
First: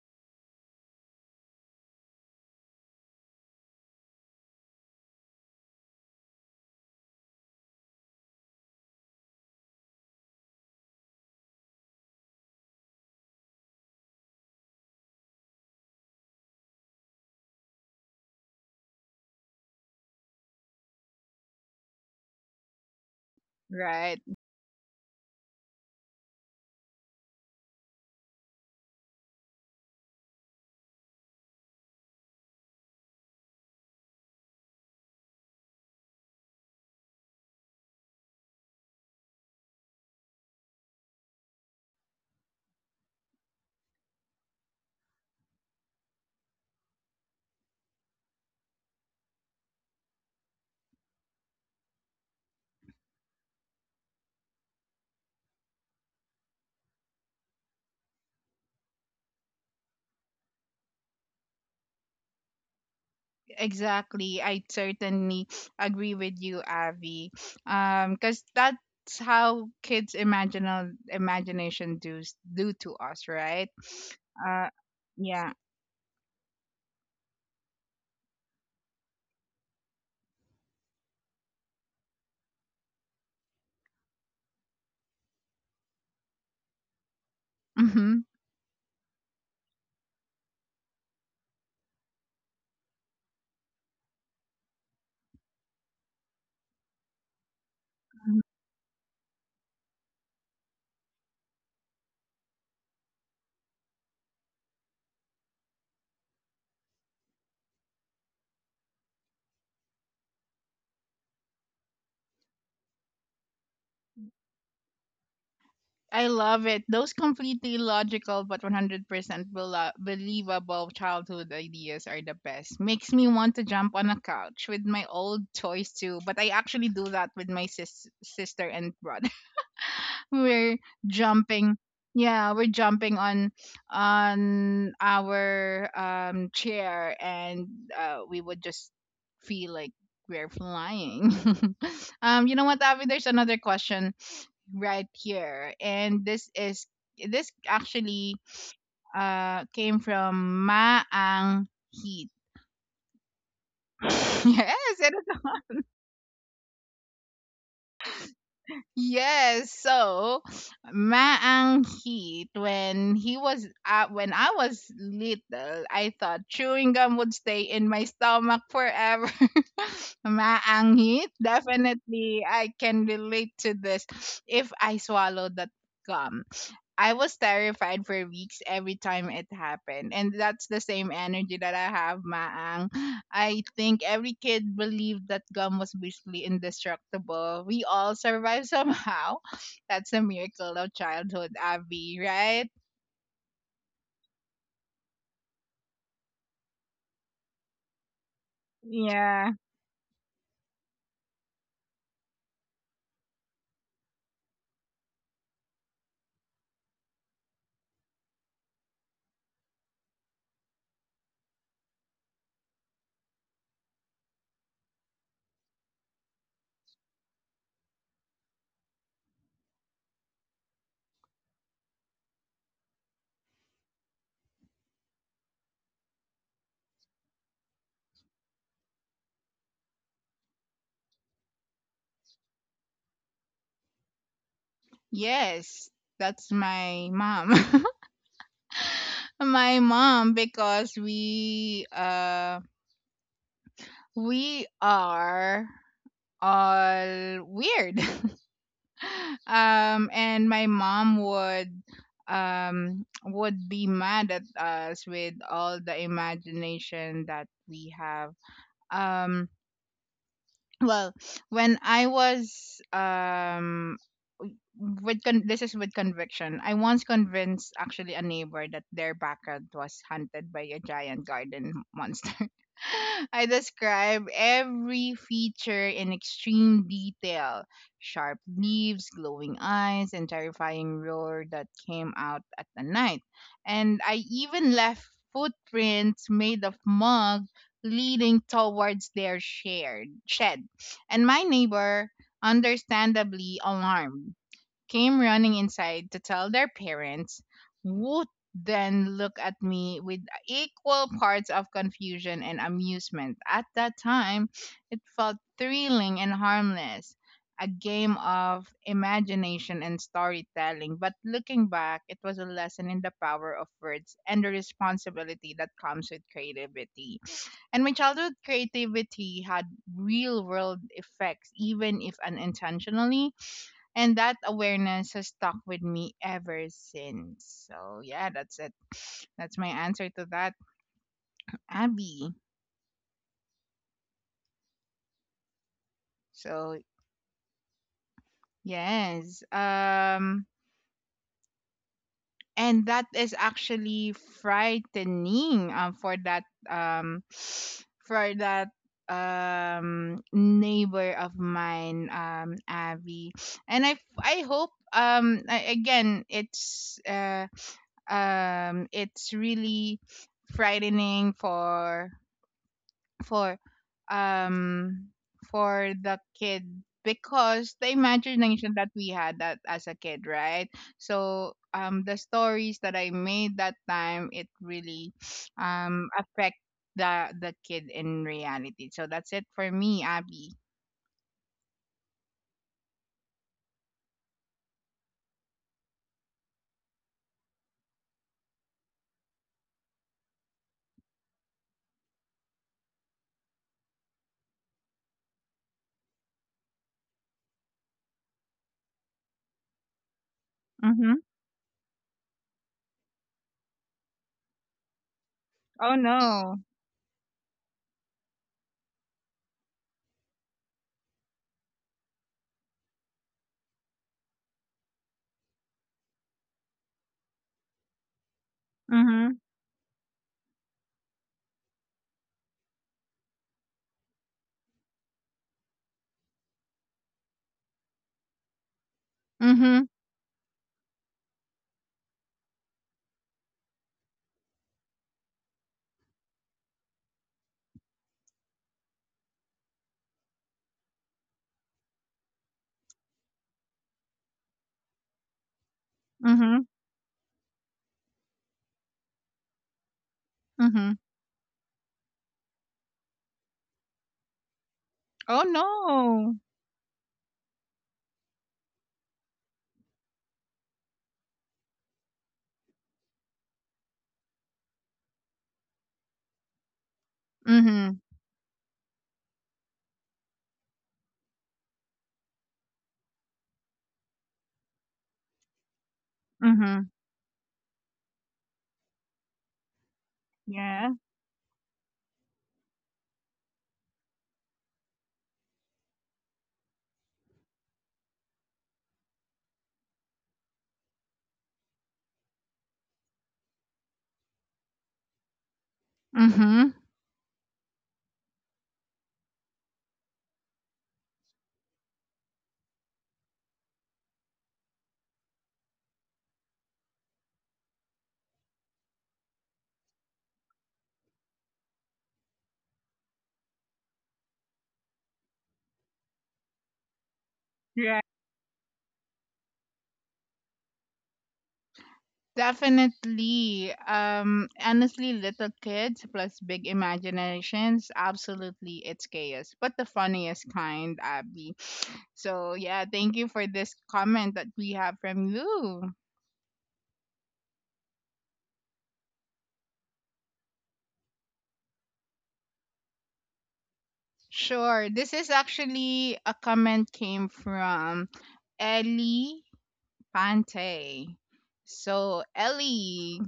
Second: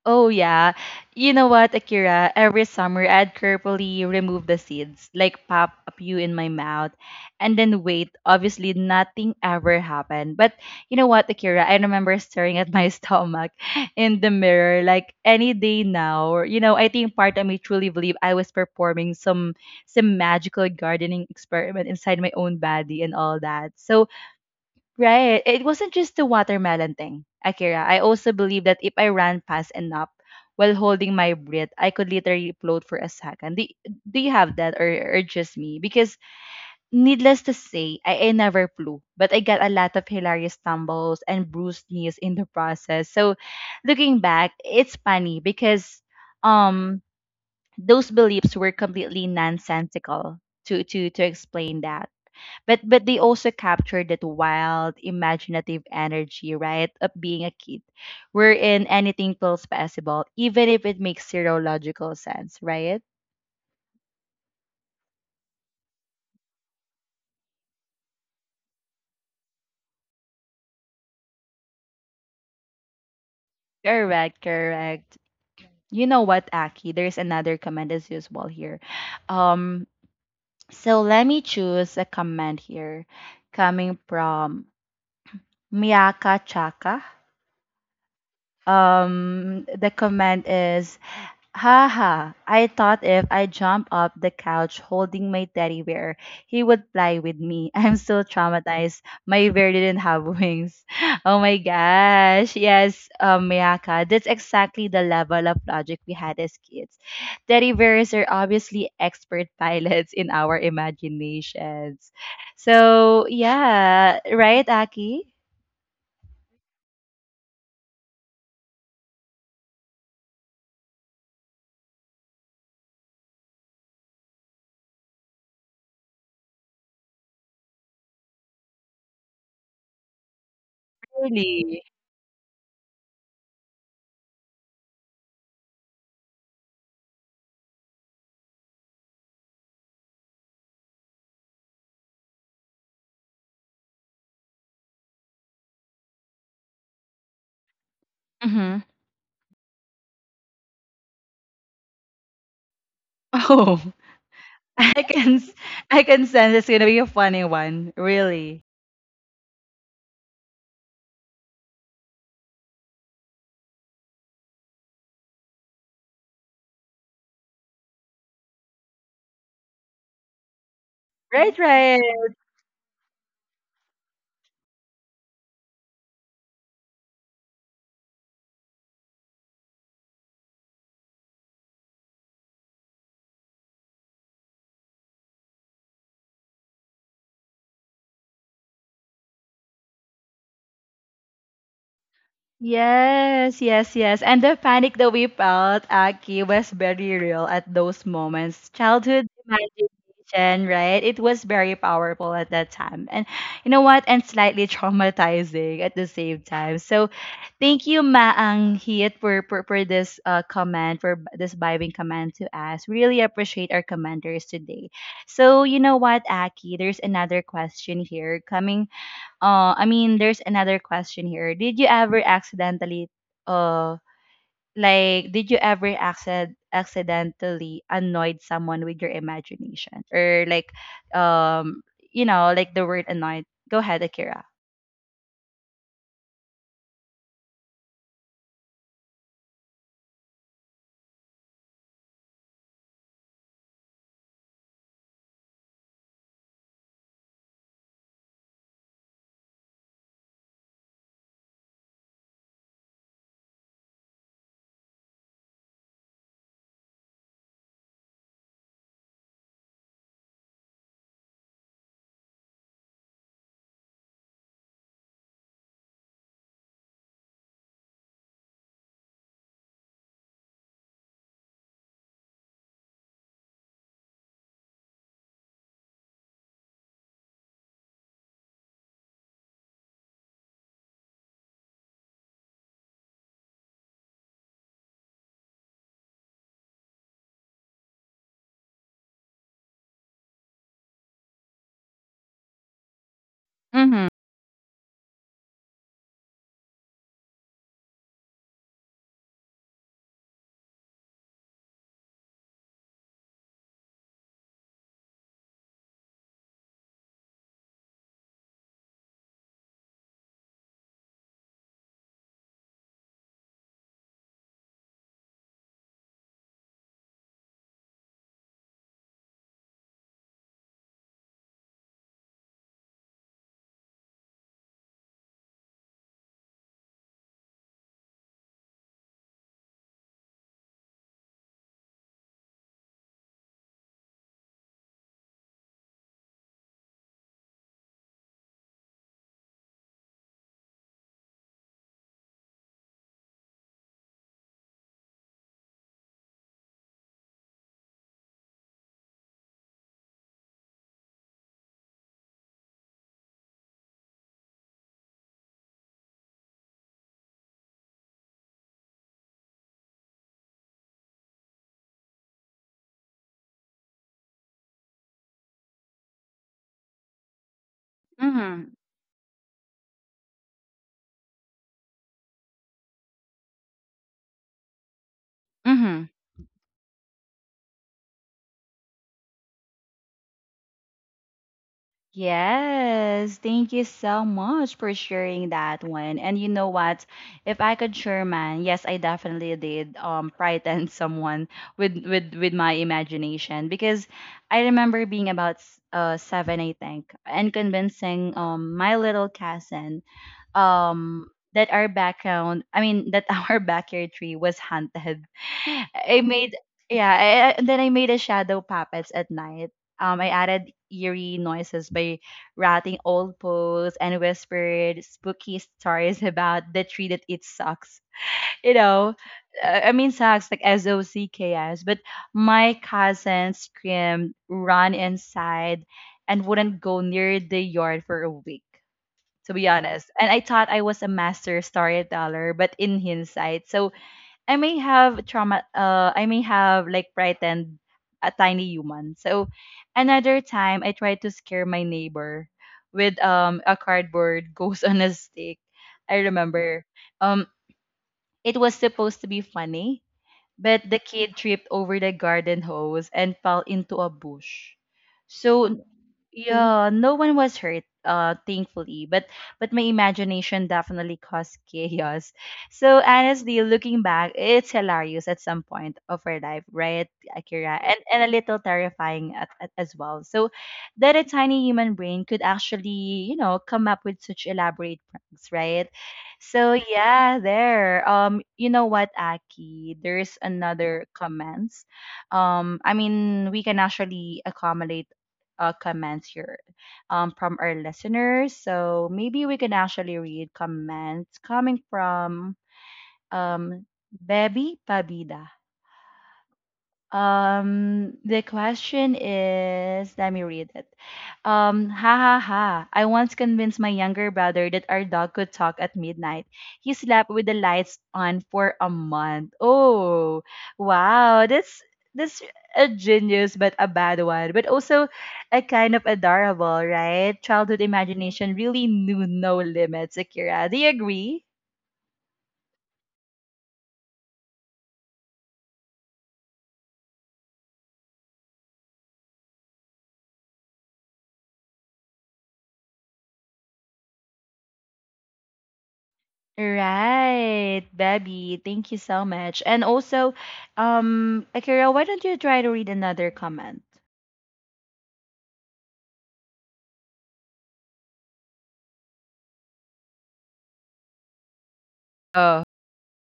Speaker 1: Oh yeah. You know what, Akira? Every summer I'd carefully remove the seeds, like pop a few in my mouth, and then wait. Obviously nothing ever happened. But you know what, Akira? I remember staring at my stomach in the mirror, like, any day now. Or, you know, I think part of me truly believe I was performing some some magical gardening experiment inside my own body and all that. So
Speaker 2: right?
Speaker 1: right. It wasn't just the watermelon thing, Akira. I also believe that if I ran fast enough while holding my breath, I could literally float for a second. Do, do you have that, or, or just me? Because needless to say, I, I never flew, but I got a lot of hilarious stumbles and bruised knees in the process. So looking back, it's funny because um those beliefs were completely nonsensical to to to explain that, but but they also capture that wild imaginative energy, right, of being a kid wherein anything feels possible even if it makes zero logical sense, right?
Speaker 2: Exactly. I certainly agree with you, Avi. Um, because that's how kids' imaginal imagination do do to us, right?
Speaker 1: correct
Speaker 2: Uh,
Speaker 1: correct
Speaker 2: yeah.
Speaker 1: You know what, Aki? There's another comment as usual here. Um so let me choose a comment here coming from Miyaka Chaka.
Speaker 2: Mm-hmm.
Speaker 1: Um the comment is, haha, I thought if I jump up the couch holding my teddy bear, he would fly with me. I'm so
Speaker 2: Mm-hmm.
Speaker 1: traumatized. My bear didn't have wings. Oh my gosh. Yes, um, Mayaka, that's exactly the level of logic we had as kids. Teddy bears are obviously expert pilots in our imaginations. So, yeah, right, Aki?
Speaker 2: I love it. Those completely logical but one hundred percent belo- believable childhood ideas are the best. Makes me want to jump on a couch with my old toys too, but I actually do that with my sis- sister and brother. We're jumping
Speaker 1: Really?
Speaker 2: Yeah, we're jumping on on our um chair and, uh, we would just feel like we're flying. Um you know what, Avi, there's another question right here, and this is this actually
Speaker 1: Mm-hmm.
Speaker 2: uh came from Maang Heat.
Speaker 1: Oh.
Speaker 2: Yes,
Speaker 1: I
Speaker 2: it
Speaker 1: can
Speaker 2: is.
Speaker 1: s- I can sense it's gonna be a funny one, really.
Speaker 2: Yes, so Maang Heat, when he was uh, when I was little, I thought chewing gum would stay in my stomach forever. Maang Heat,
Speaker 1: Right, right.
Speaker 2: definitely I can relate to this if I swallow that gum. I was terrified for weeks every time it happened. And that's the same energy that I have, Maang. I think every kid believed that gum was basically indestructible. We all survived somehow. That's a miracle of childhood, Abby, right?
Speaker 1: Yes, yes, yes. And the panic that we felt, Aki, was very real at those moments. Childhood
Speaker 2: Yeah.
Speaker 1: imagination, right? It was very powerful at that time. And you know what? And slightly traumatizing at the same time. So thank you, Maang Hit, for, for, for this uh, comment, for b- this vibing comment to us. Really appreciate our commenters today. So you know what, Aki? There's another question here coming uh I mean there's another question here. Did you ever accidentally uh like, did you ever accident accidentally annoyed someone with your imagination or like um you know, like the word annoyed. Go ahead, Akira.
Speaker 2: Yes. That's my mom. My mom, because we uh we are all weird. Um and my mom would um would be mad at us with all the imagination that we have. um well when I was um with con- this is with conviction, I once convinced actually a neighbor that their backyard was hunted by a giant garden monster. I describe every feature in extreme detail: sharp leaves, glowing eyes, and terrifying roar that came out at the night. And I even left footprints made of mud leading towards their shared shed. And my neighbor, understandably
Speaker 1: Mhm.
Speaker 2: alarmed, came running inside to tell their parents, would then look at me with equal parts of confusion and amusement. At that time, it felt thrilling and harmless, a game of imagination and storytelling. But looking back, it was a lesson in the power of words and the responsibility that comes with creativity. And my childhood creativity had real world effects, even if unintentionally, and that awareness has stuck with me ever since. So, yeah, that's it. That's my answer to that, Abby. So, yes. Um and that is actually frightening um for that um for that um neighbor of mine, um Abby. And I I hope, um a- again it's uh um it's really frightening for for um for the kid, because the
Speaker 1: Mhm.
Speaker 2: imagination that we had that as a kid, right? So um the stories that I made that time, it really
Speaker 1: Mhm.
Speaker 2: um affect the the kid in reality. So that's it for me, Abby.
Speaker 1: Yes, thank you so much for sharing that one. And you know what? If I could share, man, yes, I definitely did um frighten someone with with with my imagination because I remember being about s- uh seven, I think, and convincing um my little cousin
Speaker 2: Mm-hmm.
Speaker 1: um that our background I mean that our backyard tree was haunted.
Speaker 2: Oh
Speaker 1: I made
Speaker 2: no.
Speaker 1: yeah I, I- And then I made a shadow puppets at night. um I added eerie noises by rattling old poles and whispered spooky stories about the tree, that it sucks, you know.
Speaker 2: Mm-hmm.
Speaker 1: uh, I mean, sucks like S O C K S, but my cousin screamed, ran inside, and wouldn't go near the yard for a week, to be
Speaker 2: Mm-hmm.
Speaker 1: honest. And I thought I was a master storyteller, but in hindsight, so I may have trauma. Uh, I may have like frightened a tiny human. So another time, I tried to scare my neighbor with um a cardboard ghost on a stick. I
Speaker 2: Mm-hmm.
Speaker 1: remember. Um, it was supposed to be funny, but
Speaker 2: Mm-hmm.
Speaker 1: the kid tripped over the garden hose and fell into a bush.
Speaker 2: Oh no.
Speaker 1: So yeah, no one was hurt, uh, thankfully. But but my imagination definitely caused chaos. So honestly, looking back, it's hilarious at some point of our life, right, Akira? And
Speaker 2: Mm-hmm.
Speaker 1: and a little terrifying at, at, as well. So that a tiny human brain could actually, you know, come up with such elaborate pranks, right? So
Speaker 2: Mm-hmm.
Speaker 1: yeah, there. Um, you know what, Aki? There's
Speaker 2: Yeah.
Speaker 1: another comments. Um, I mean, we can actually accommodate uh comments here, um, from our listeners. So maybe we can actually read comments coming from um Baby Pabida.
Speaker 2: Mm-hmm.
Speaker 1: Um, the question is, let me read it. Um, ha ha ha. I once convinced my younger brother that our dog could talk at midnight. He slept with the lights on for a month. Oh, wow. That's that's a genius, but a bad one. But also a kind of adorable, right? Childhood
Speaker 2: Yeah.
Speaker 1: imagination really knew no limits, Akira. Do you agree?
Speaker 2: Definitely. Um, honestly, little kids plus big imaginations. Absolutely, it's chaos, but the funniest kind, Abby. So, yeah, thank you for this comment that we have from you.
Speaker 1: Right, Baby. Thank you so much. And also, um, Akira, why don't you try to read another comment?
Speaker 2: Sure. This is actually a comment came from Ellie Pante. So,
Speaker 1: Oh,
Speaker 2: Ellie.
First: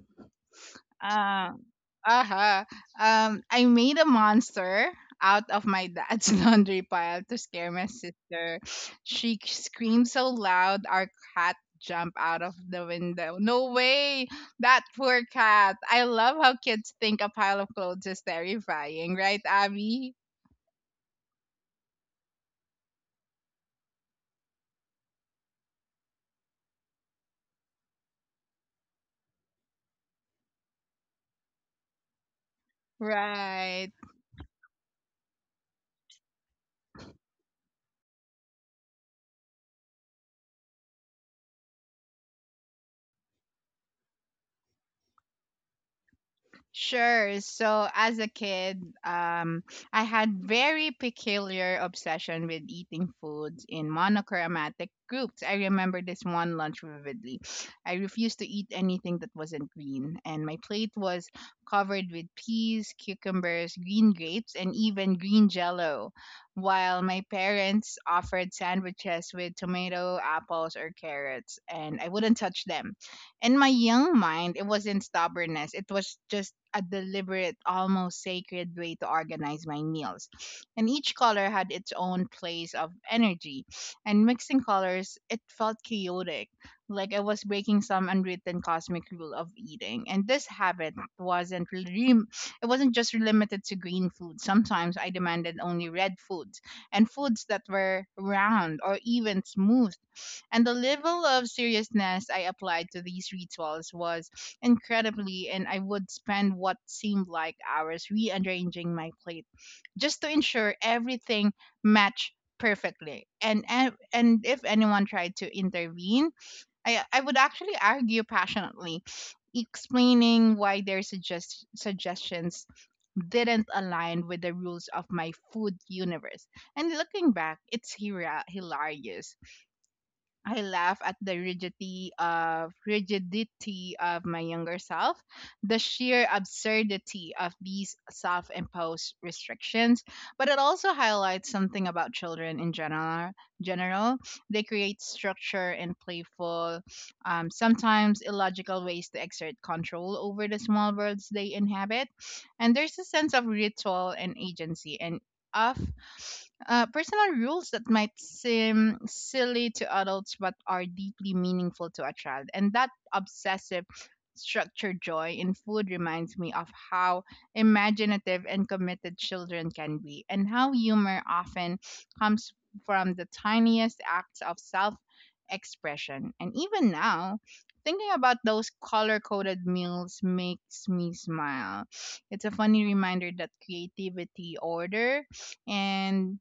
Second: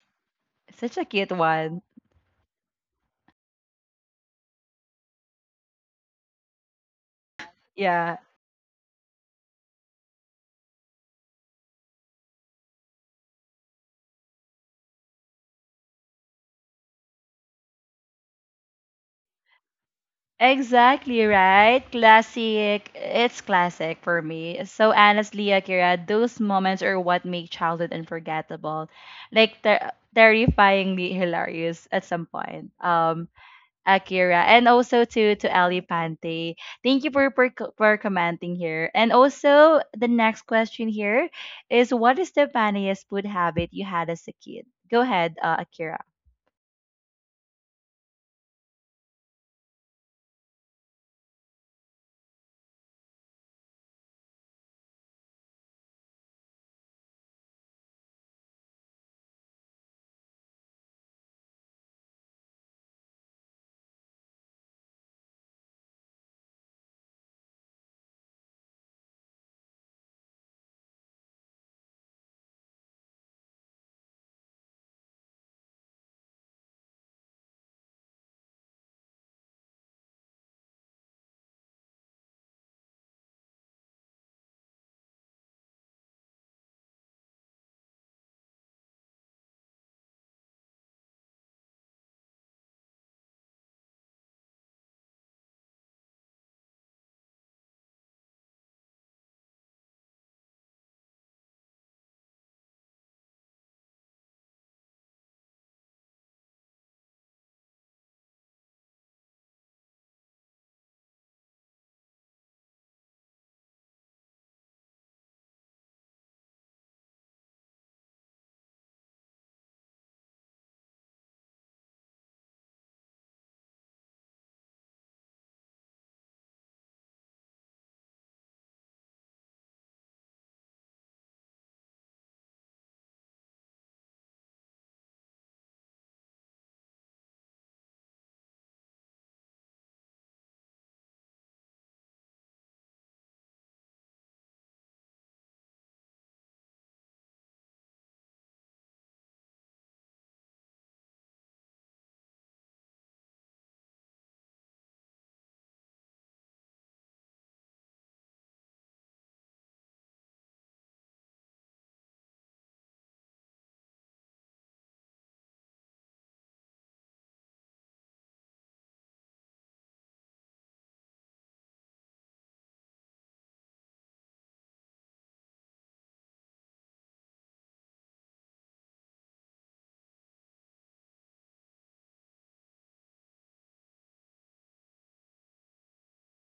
Speaker 1: such a cute
Speaker 2: Uh,
Speaker 1: one.
Speaker 2: uh-huh. Um, I made a monster out of my dad's laundry pile to scare my
Speaker 1: Yeah.
Speaker 2: sister. She screamed so loud, our cat jumped out of the window. No way! That poor cat. I love how kids think a pile of clothes is terrifying, right, Abby?
Speaker 1: Exactly right. Classic. It's classic for me. So honestly, Akira, those moments are what make childhood unforgettable. Like ter- terrifyingly hilarious at some point. Um,
Speaker 2: Right.
Speaker 1: Akira, and also to to Ali Pante. Thank you, for, for co- for commenting here. And also the next question here is, what is the funniest food habit you had as a kid? Go ahead, uh, Akira.
Speaker 2: Sure. So as a kid, um, I had very peculiar obsession with eating foods in monochromatic groups. I remember this one lunch vividly. I refused to eat anything that wasn't green, and my plate was covered with peas, cucumbers, green grapes, and even green jello, while my parents offered sandwiches with tomato, apples, or carrots, and I wouldn't touch them. In my young mind, it wasn't stubbornness. It was just a deliberate, almost sacred way to organize my meals. And each color had its own place of energy. And mixing colors, it felt chaotic, like I was breaking some unwritten cosmic rule of eating. And this habit wasn't really, it wasn't just limited to green food. Sometimes I demanded only red foods and foods that were round or even smooth, and the level of seriousness I applied to these rituals was incredibly, and I would spend what seemed like hours rearranging my plate just to ensure everything matched perfectly. And and and if anyone tried to intervene, I I would actually argue passionately, explaining why their suggest suggestions didn't align with the rules of my food universe. And looking back, it's hira- hilarious. I laugh at the rigidity of rigidity of my younger self, the sheer absurdity of these self-imposed restrictions, but it also highlights something about children in general. General, they create structure in playful, um, sometimes illogical ways to exert control over the small worlds they inhabit, and there's a sense of ritual and agency and of uh, personal rules that might seem silly to adults but are deeply meaningful to a child. And that obsessive structured joy in food reminds me of how imaginative and committed children can be, and how humor often comes from the tiniest acts of self expression. And even now, thinking about those color coded meals makes me smile. It's a funny reminder that creativity, order, and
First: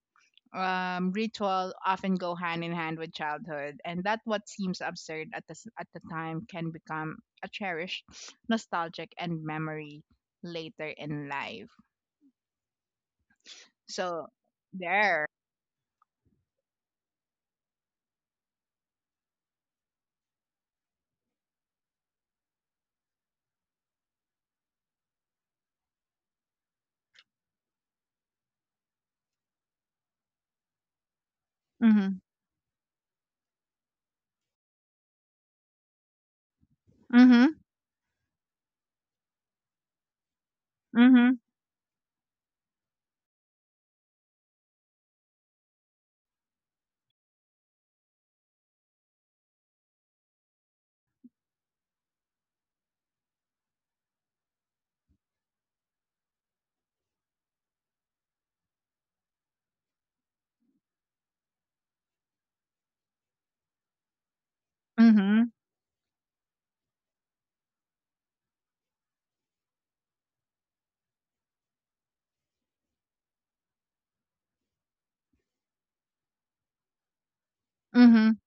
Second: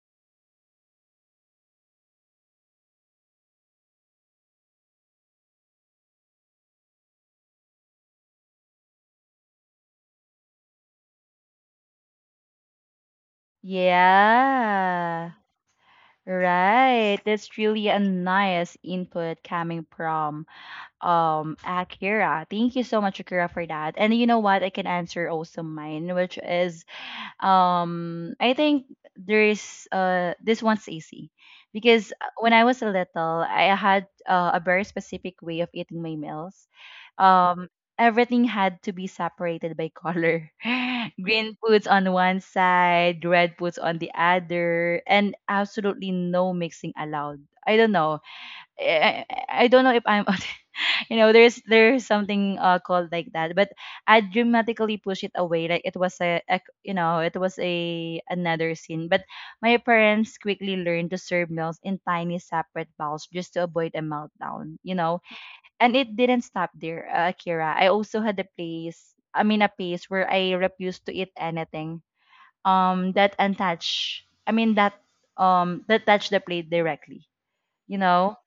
Speaker 2: um, ritual often go hand in hand with childhood, and that what seems absurd at the s- at the time can become a cherished, nostalgic, and memory later in life. So there.
Speaker 1: Yeah. Right. That's really a nice input coming from um Akira. Thank you so much, Akira, for that. And you know what? I can answer also mine, which is, Um, I think there's uh this one's easy because
Speaker 2: Mhm.
Speaker 1: uh, when I was little, I had uh, a very specific way of eating my meals.
Speaker 2: Mhm.
Speaker 1: Um, Everything had to be separated by color.
Speaker 2: Mhm.
Speaker 1: Green foods on one side, red foods on the other, and absolutely no mixing allowed. I don't know. I, I I don't know if I'm, you know, there's there's something uh, called like that, but I dramatically push it away like it was a, a, you know, it was a another scene. But my parents quickly learned to serve meals in tiny separate bowls just to avoid a meltdown, you know.
Speaker 2: Mhm.
Speaker 1: And it didn't stop there, uh, Akira. I also had a place, I mean a phase, where I refused to eat anything um that untouched I mean that um that touched the plate directly, you know.
Speaker 2: Mhm.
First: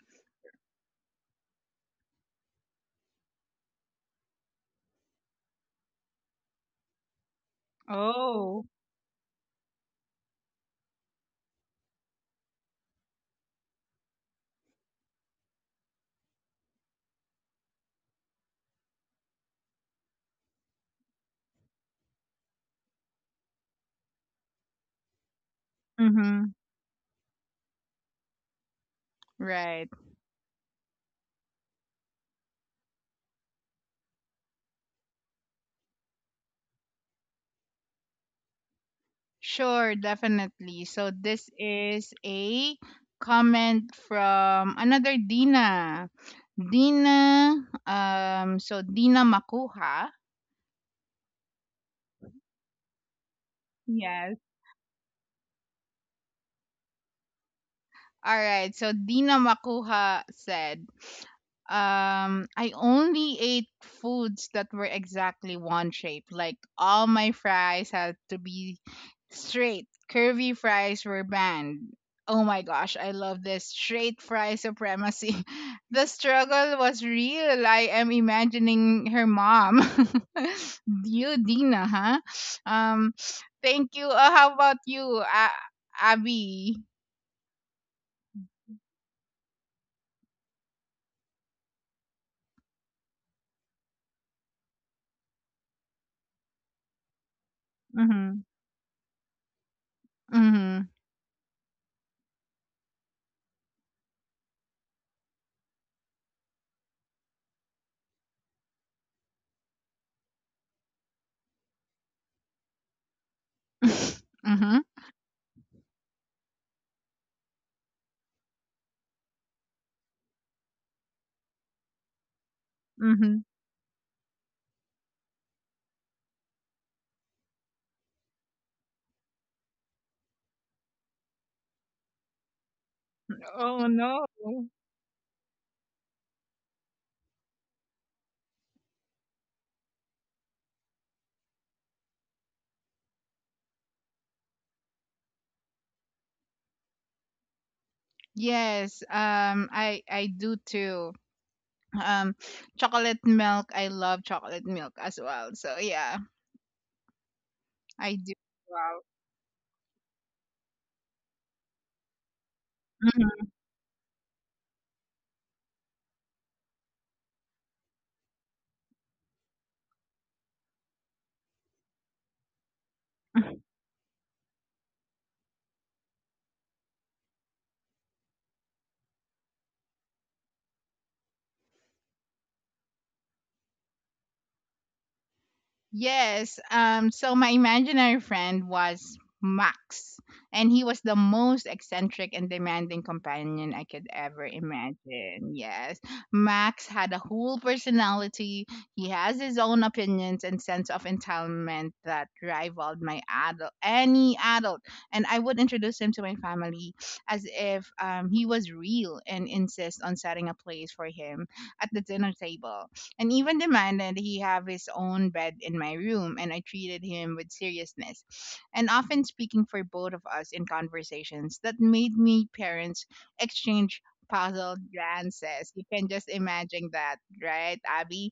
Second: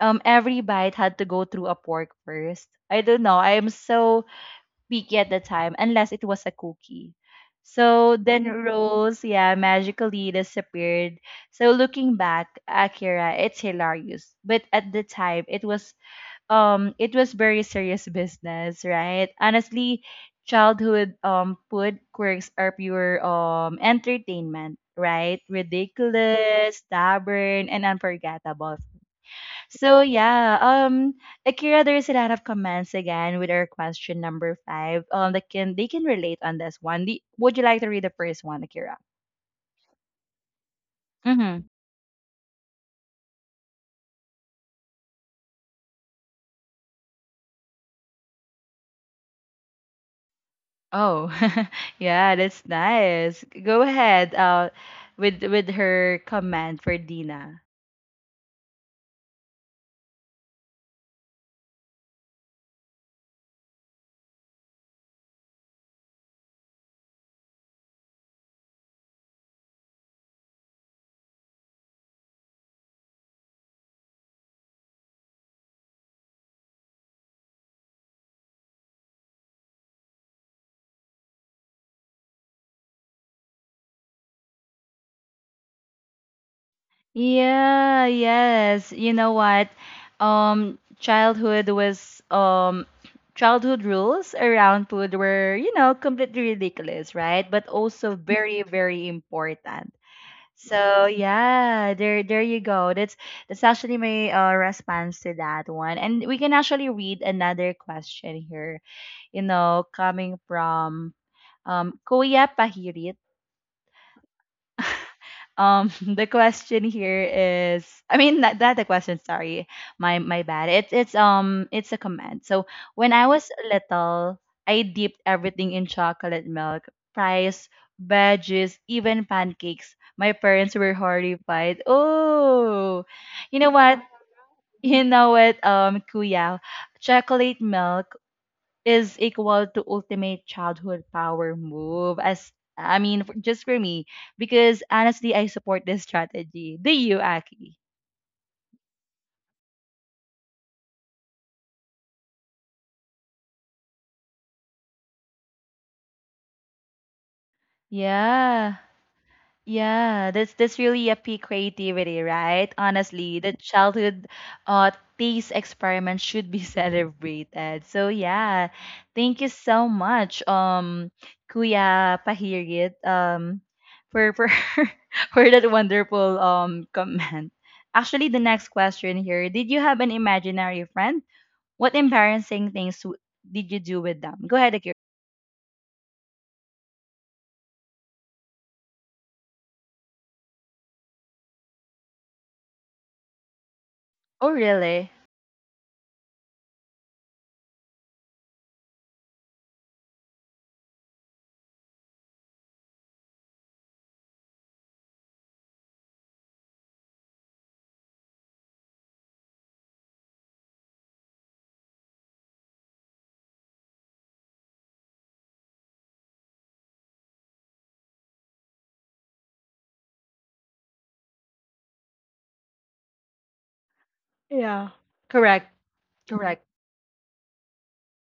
Speaker 1: um Every bite had to go through a pork first. I don't know. I am so picky at the time, unless it was a cookie. So then
Speaker 2: Oh.
Speaker 1: Rose, yeah, magically disappeared. So looking back, Akira, it's hilarious. But at the time, it was, um it was very serious business, right? Honestly, childhood um food quirks are pure um entertainment, right?
Speaker 2: Mhm.
Speaker 1: Ridiculous, stubborn, and unforgettable.
Speaker 2: Right.
Speaker 1: So yeah, um, Akira, there's a lot of comments again with our question number five. Um, that, can they can relate on this one. The, would you like to read the first one, Akira?
Speaker 2: Sure, definitely. So this
Speaker 1: Mm-hmm.
Speaker 2: is a comment from another Dina. Dina, um, so Dina Makuha.
Speaker 1: Oh, yeah, that's nice. Go ahead.
Speaker 2: Yes.
Speaker 1: Uh, with with her comment for Dina.
Speaker 2: All right. So Dina Makuha said, um I only ate foods that were exactly one shape. Like all my fries had to be straight. Curvy fries were banned. Oh my gosh, I love this straight fry supremacy. The struggle was real. I am imagining her mom. You, Dina, huh? Um, Thank you. Uh, how about you, uh, Abby?
Speaker 1: Yeah, yes. You know what? Um, childhood was, um childhood rules around food were, you know, completely ridiculous, right? But also
Speaker 2: Mm-hmm.
Speaker 1: very, very important.
Speaker 2: Mm-hmm.
Speaker 1: So yeah, there there you go. That's that's actually my uh, response to that one. And we can actually read another question here, you know, coming from um Kuya Pahirit.
Speaker 2: Mm-hmm.
Speaker 1: Um, the question here is, I mean, not, not the question. Sorry, my my bad. It's it's um, it's a comment. So when I
Speaker 2: Mm-hmm.
Speaker 1: was little, I dipped everything in chocolate milk, fries, veggies, even pancakes. My parents were horrified. Oh, you know
Speaker 2: Oh
Speaker 1: what?
Speaker 2: no.
Speaker 1: You know what? Um, Kuya, chocolate milk is equal to ultimate childhood power move, as I mean f- just for me, because honestly I support this strategy. Do you, Aki?
Speaker 2: Yes, um, I I do too. Um, Chocolate milk. I love chocolate milk as well. So yeah, I do.
Speaker 1: Yeah. Yeah, that's that's really a peak creativity, right? Honestly,
Speaker 2: Wow.
Speaker 1: the childhood uh taste experiment should be celebrated. So yeah, thank you so much, um Kuya Pahirit, um for for for that wonderful um comment. Actually, the next question here, did you have an imaginary friend? What embarrassing things w- did you do with them? Go ahead, Akira.
Speaker 2: Yes. Um, so my imaginary friend was Max, and he was the most eccentric and demanding companion I could ever
Speaker 1: Oh, really?
Speaker 2: imagine. Yes. Max had a whole personality. He has his own opinions and sense of entitlement that rivaled my adult, any adult. And I would introduce him to my family as if um, he was real, and insist on setting a place for him at the dinner table and even demanded he have his own bed in my room, and I treated him with seriousness, and often speaking for both of us in conversations that made me parents exchange puzzled
Speaker 1: Yeah. Correct.
Speaker 2: glances. You can just
Speaker 1: Correct.
Speaker 2: imagine that, right, Abby?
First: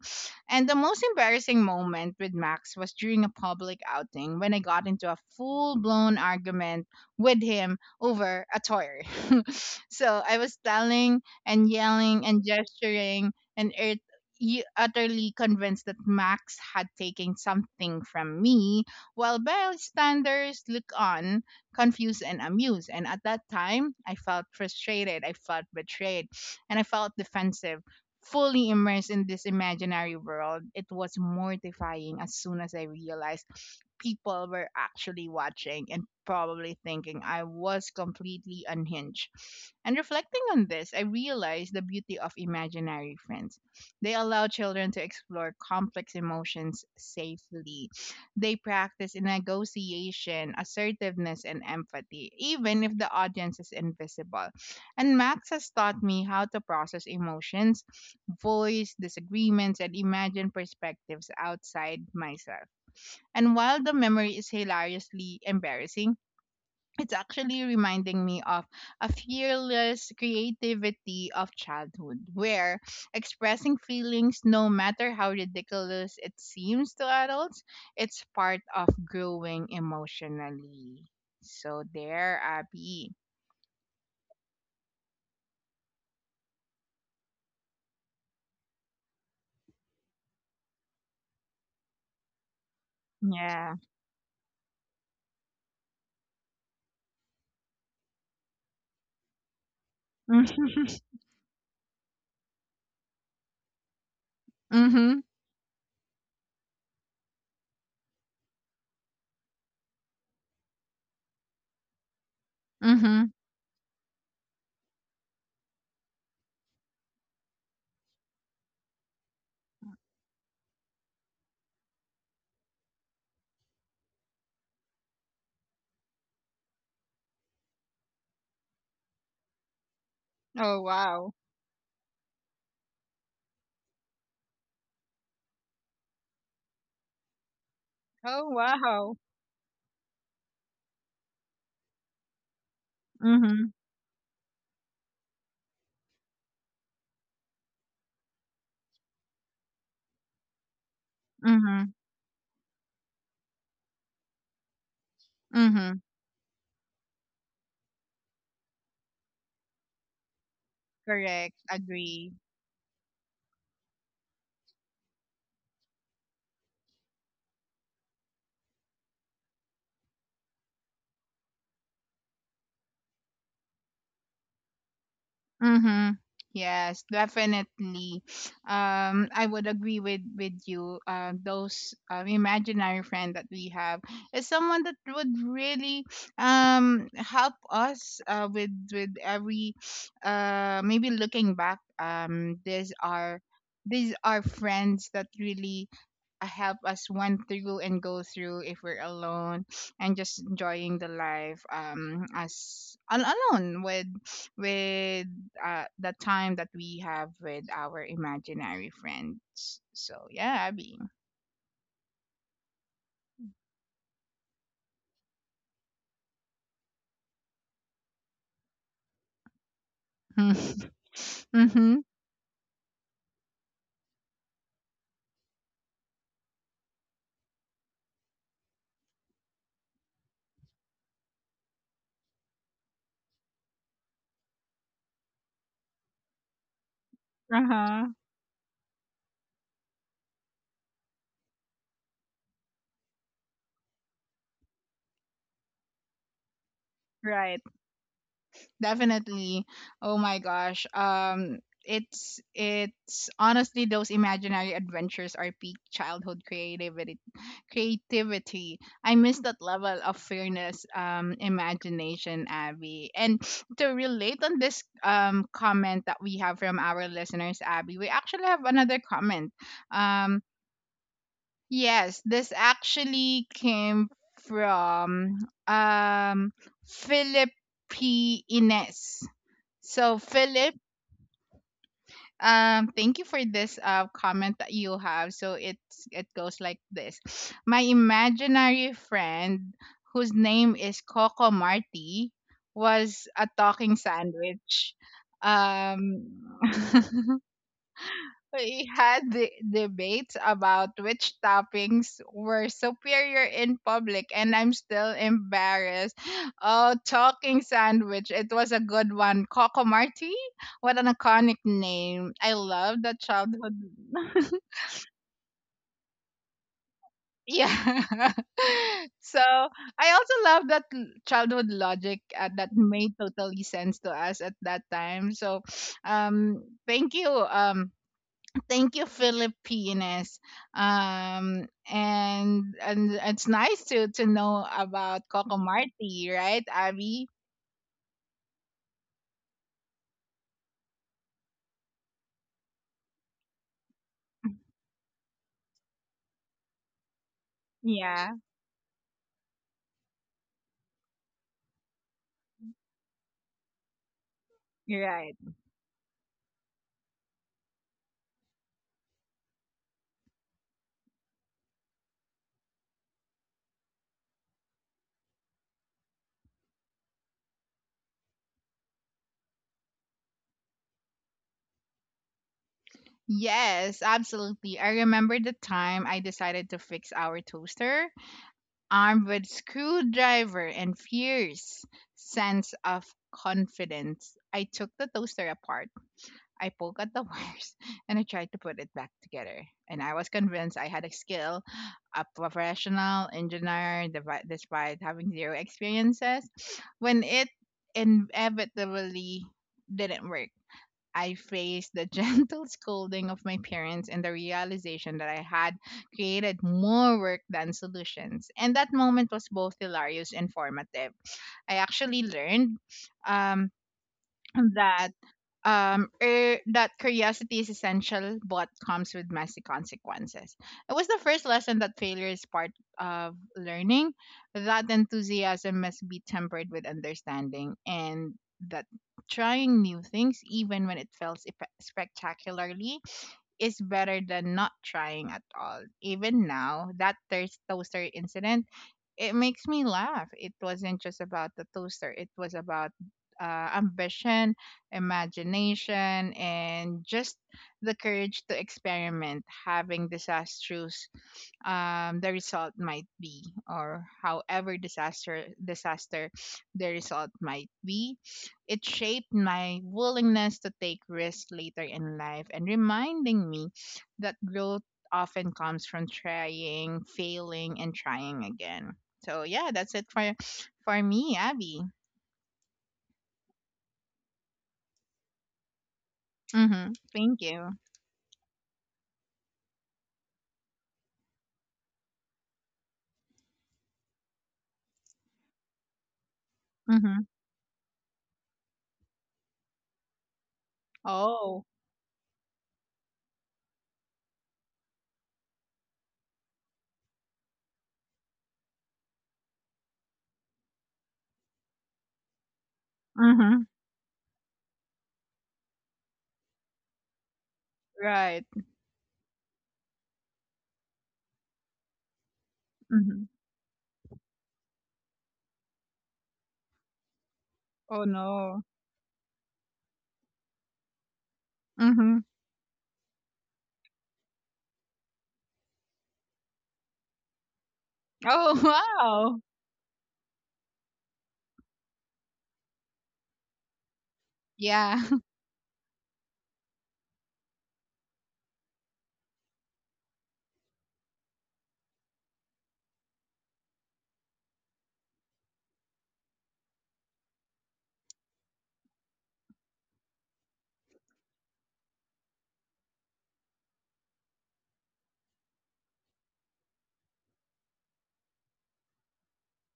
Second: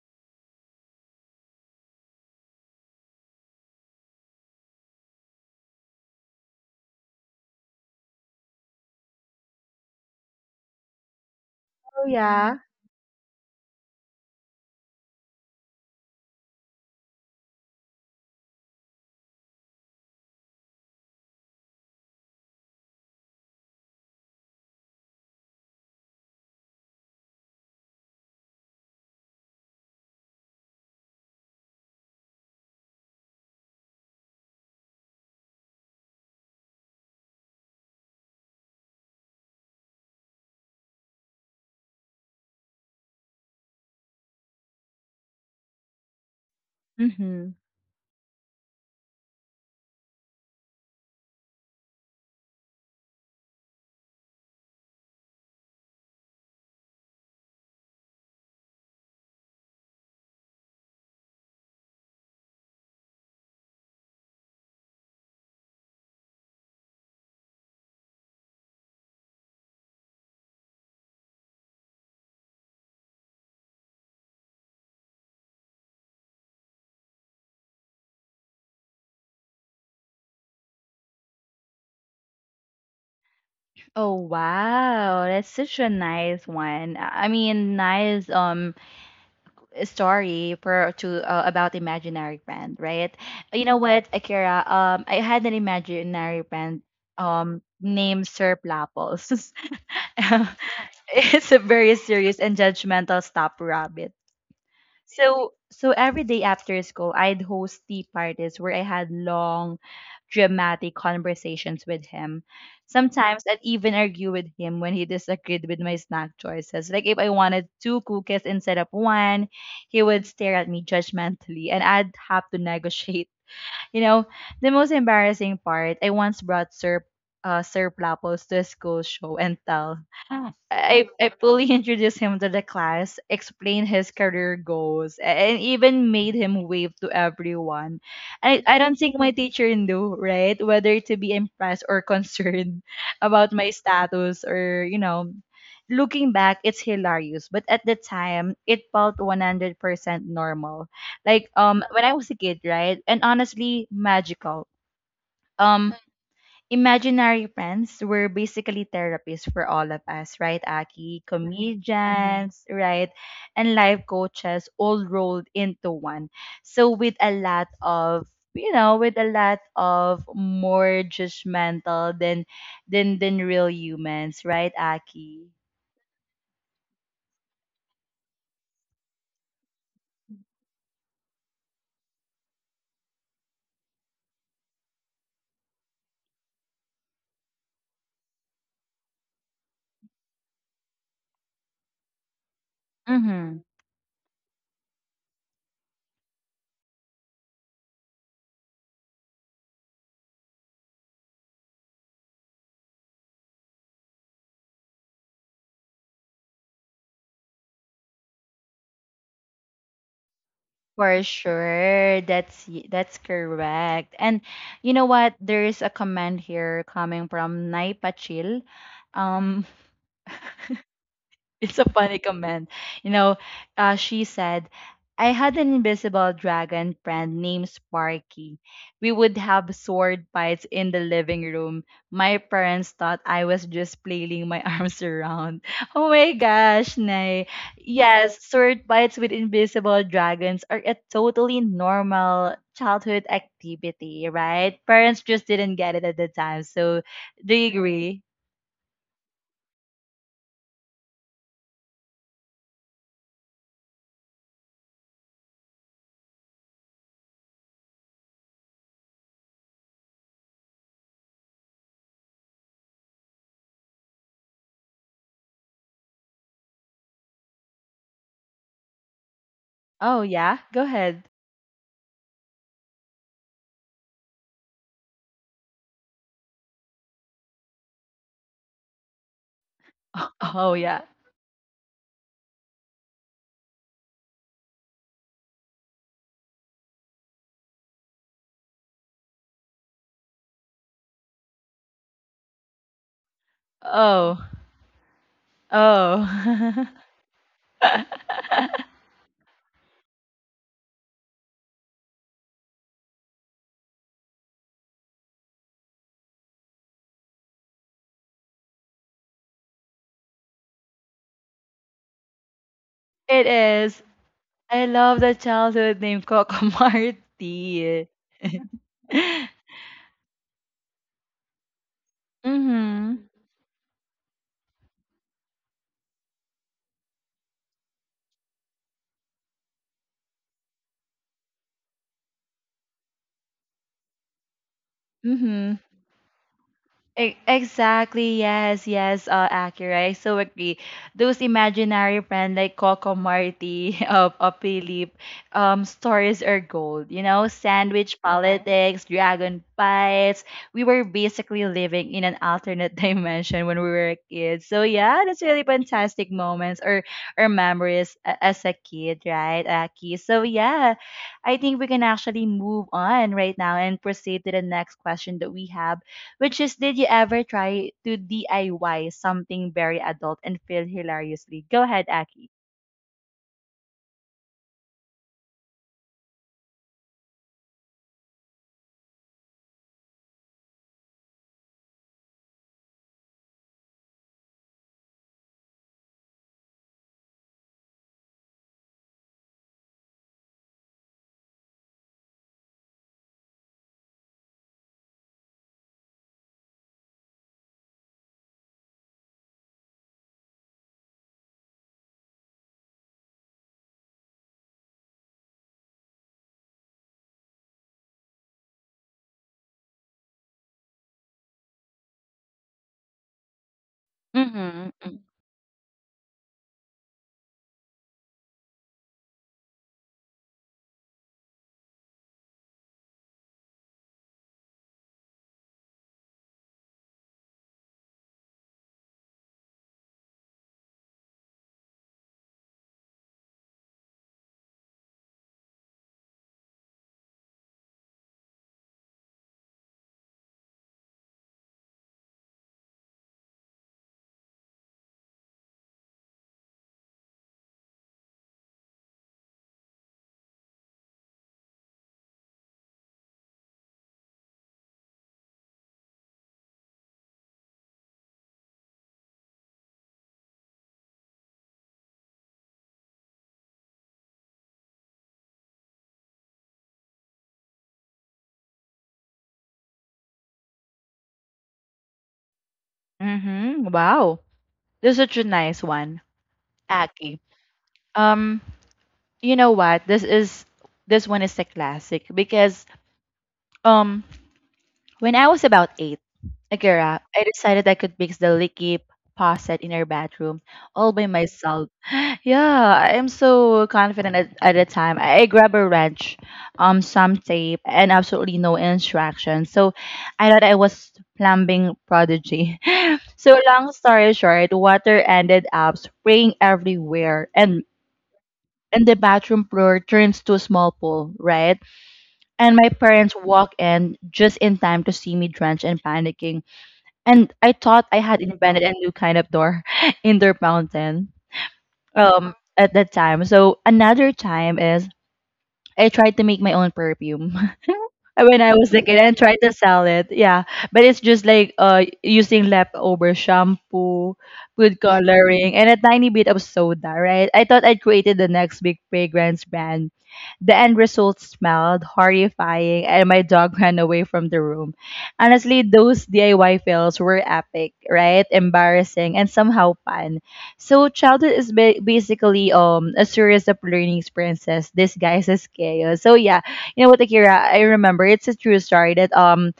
Speaker 2: And the most embarrassing moment with Max was during a public outing when I got into a full blown argument with him over a toy. So I was telling and
Speaker 1: Oh
Speaker 2: yelling and
Speaker 1: yeah.
Speaker 2: gesturing and earth, you utterly convinced that Max had taken something from me, while bystanders look on, confused and amused. And at that time, I felt frustrated, I felt betrayed, and I felt defensive. Fully immersed in this imaginary world, it was mortifying as soon as I realized people were actually watching and probably thinking I was completely unhinged. And reflecting on this, I realized the beauty of imaginary friends, they allow children to explore complex emotions
Speaker 1: Mm-hmm.
Speaker 2: safely. They practice negotiation, assertiveness, and empathy, even if the audience is invisible. And Max has taught me how to process emotions, voice disagreements, and imagine perspectives outside myself. And while the memory is hilariously embarrassing, it's actually reminding me of a fearless creativity of childhood where expressing feelings, no matter how ridiculous it seems to adults, it's part of growing emotionally. So there, Abby.
Speaker 1: Oh wow, that's such a nice one. I I mean, nice um story for to uh, about imaginary friend, right? You
Speaker 2: Yeah.
Speaker 1: know what, Akira? Um, I had an imaginary friend um named Sir Plapples.
Speaker 2: Mhm.
Speaker 1: It's a very serious and judgmental stop rabbit. So so every day after school, I'd host tea parties where I had long, dramatic conversations with him.
Speaker 2: Mhm.
Speaker 1: Sometimes I'd even argue with him when he disagreed with my snack choices. Like if I wanted two cookies instead of one, he would stare at me judgmentally and I'd have to negotiate. You know, the most embarrassing part, I once brought Sir uh, Sir Plapples to a school show and tell.
Speaker 2: Oh
Speaker 1: I, I
Speaker 2: wow.
Speaker 1: fully introduced him to the class, explained his career goals, and even made him wave to everyone.
Speaker 2: Oh
Speaker 1: I, I don't think
Speaker 2: wow.
Speaker 1: my teacher knew, right? Whether to be impressed or concerned about my
Speaker 2: Mhm.
Speaker 1: status, or, you know, looking back, it's hilarious. But at the time, it felt one hundred percent normal. Like, um,
Speaker 2: Mhm.
Speaker 1: when I was a kid, right? And honestly, magical. Um
Speaker 2: Mhm.
Speaker 1: imaginary friends were basically therapists for all of us, right, Aki? Mm-hmm.
Speaker 2: Correct, agree.
Speaker 1: Comedians, right? And life coaches all rolled into one. So with a lot of, you know, with a lot of more judgmental than than than real humans, right, Aki?
Speaker 2: Mm-hmm. Yes, definitely. Um, I would agree with with you. Uh, those um, imaginary friend that we have is someone that would really um help us, uh, with with every uh maybe looking back, um these are
Speaker 1: Mm-hmm.
Speaker 2: these are friends that really uh, help us went through and go through if we're alone, and just enjoying the life, um as al- alone with with uh the time that we have with our imaginary friends. So yeah, Abby.
Speaker 1: For sure, that's y- that's correct. And you know what? There is a comment here coming from Nai Pachil. Um, it's a
Speaker 2: Mm-hmm.
Speaker 1: funny comment. You know, uh, she said, I had an invisible dragon friend named Sparky. We would have sword fights in the living room. My parents thought I was just flailing my arms around. Oh my gosh, Nay.
Speaker 2: Uh-huh.
Speaker 1: Yes, sword fights with invisible dragons are a totally normal childhood activity, right? Parents just didn't get it at the time. So, do you
Speaker 2: Right.
Speaker 1: agree?
Speaker 2: Definitely. Oh my gosh. Um it's it's honestly those imaginary adventures are peak childhood creativity creativity. I miss that level of fairness, um, imagination, Abby. And to relate on this um comment that we have from our listeners, Abby, we actually have another comment.
Speaker 1: Oh,
Speaker 2: Um
Speaker 1: yeah? Go ahead.
Speaker 2: yes, this actually came from um Philip P. Ines. So
Speaker 1: Oh,
Speaker 2: Philip,
Speaker 1: yeah.
Speaker 2: um, thank you for this uh comment that you have. So it's it goes like this: my imaginary friend, whose name is Coco Marty, was a talking
Speaker 1: Oh,
Speaker 2: sandwich. Um,
Speaker 1: oh.
Speaker 2: we had the debates about which toppings were superior in public and I'm still embarrassed. Oh, talking sandwich. It was a good one. Coco Marti? What an iconic name. I love that
Speaker 1: It
Speaker 2: childhood.
Speaker 1: is. I love the childhood name Coco
Speaker 2: Yeah.
Speaker 1: Marti.
Speaker 2: So I also love that l- childhood logic, uh, that made
Speaker 1: Mm-hmm.
Speaker 2: totally sense to us at that time. So um thank you, um Thank you, Filipinas. Um, and and it's nice to to know about Coco
Speaker 1: Mm-hmm.
Speaker 2: Marti, right, Abby?
Speaker 1: E- Exactly, yes, yes, uh, accurate. I so agree. Those imaginary friends like Coco Marty of of Philip, um, stories are gold, you know, sandwich.
Speaker 2: Yeah,
Speaker 1: Uh-huh. Politics, dragon fights. We were basically living in an alternate dimension when we were kids. So
Speaker 2: you're
Speaker 1: yeah,
Speaker 2: right.
Speaker 1: that's really fantastic moments or or memories a- as a kid, right, Aki? So yeah, I think we can actually move on right now and proceed to the next question that we have, which is, did you ever try to D I Y something very adult and fail hilariously? Go ahead, Aki.
Speaker 2: Yes, absolutely. I remember the time I decided to fix our toaster, armed with screwdriver and fierce sense of confidence. I took the toaster apart, I poke at the wires, and I tried to put it back together. And I was convinced I had a skill, a professional engineer, devi- despite having zero experiences. When it inevitably didn't work, I faced the gentle scolding of my parents and the realization that I had created more work than solutions. And that moment was both hilarious and formative. I actually learned, um, that
Speaker 1: Mm-hmm.
Speaker 2: um er, that curiosity is essential but comes with messy consequences. It was the first lesson that failure is part of learning, that enthusiasm must be tempered with understanding, and that trying new things, even when it fails epe- spectacularly, is better than not trying at all. Even now that thirst toaster incident, it makes me laugh. It wasn't just about the toaster. It was about uh, ambition, imagination, and just the courage to experiment, having disastrous, um, the result might be, or however disaster disaster the result might be. It shaped my willingness to take risks later in life, and reminding me that growth often comes from trying, failing, and trying again. So yeah, that's it for for me, Abby.
Speaker 1: Mm-hmm. Wow. This is such a nice one,
Speaker 2: Mm-hmm.
Speaker 1: Aki.
Speaker 2: Thank you.
Speaker 1: Um, you know what? This is this one is a classic because um when I was about eight, Agora,
Speaker 2: Mm-hmm.
Speaker 1: I decided I could mix the leaky faucet in our bathroom all by
Speaker 2: Oh.
Speaker 1: myself. Yeah, I am so confident at, at the time. I, I grabbed a wrench, um, some tape, and absolutely no instructions. So I thought I was plumbing prodigy. So
Speaker 2: Mm-hmm.
Speaker 1: long story short, water ended up spraying everywhere, and
Speaker 2: Right.
Speaker 1: and the bathroom floor turns to a small pool, right? And my
Speaker 2: Mm-hmm.
Speaker 1: parents walk in just in time to see me drenched and panicking, and I
Speaker 2: Oh
Speaker 1: thought I had
Speaker 2: no.
Speaker 1: invented a new kind of door in their mountain
Speaker 2: Mm-hmm.
Speaker 1: um, at that time. So another time is I tried to make my own perfume. When
Speaker 2: Oh
Speaker 1: I was a kid and
Speaker 2: wow.
Speaker 1: tried to sell it. Yeah, but it's just like uh using leftover shampoo, food
Speaker 2: Yeah.
Speaker 1: coloring, and a tiny bit of soda. Right? I thought I'd created the next big fragrance brand. The end result smelled horrifying, and my dog ran away from the room. Honestly, those D I Y fails were epic, right? Embarrassing and somehow fun. So childhood is ba- basically um a series of learning experiences disguised as chaos. So yeah, you know what, Akira? I remember it's a true story that um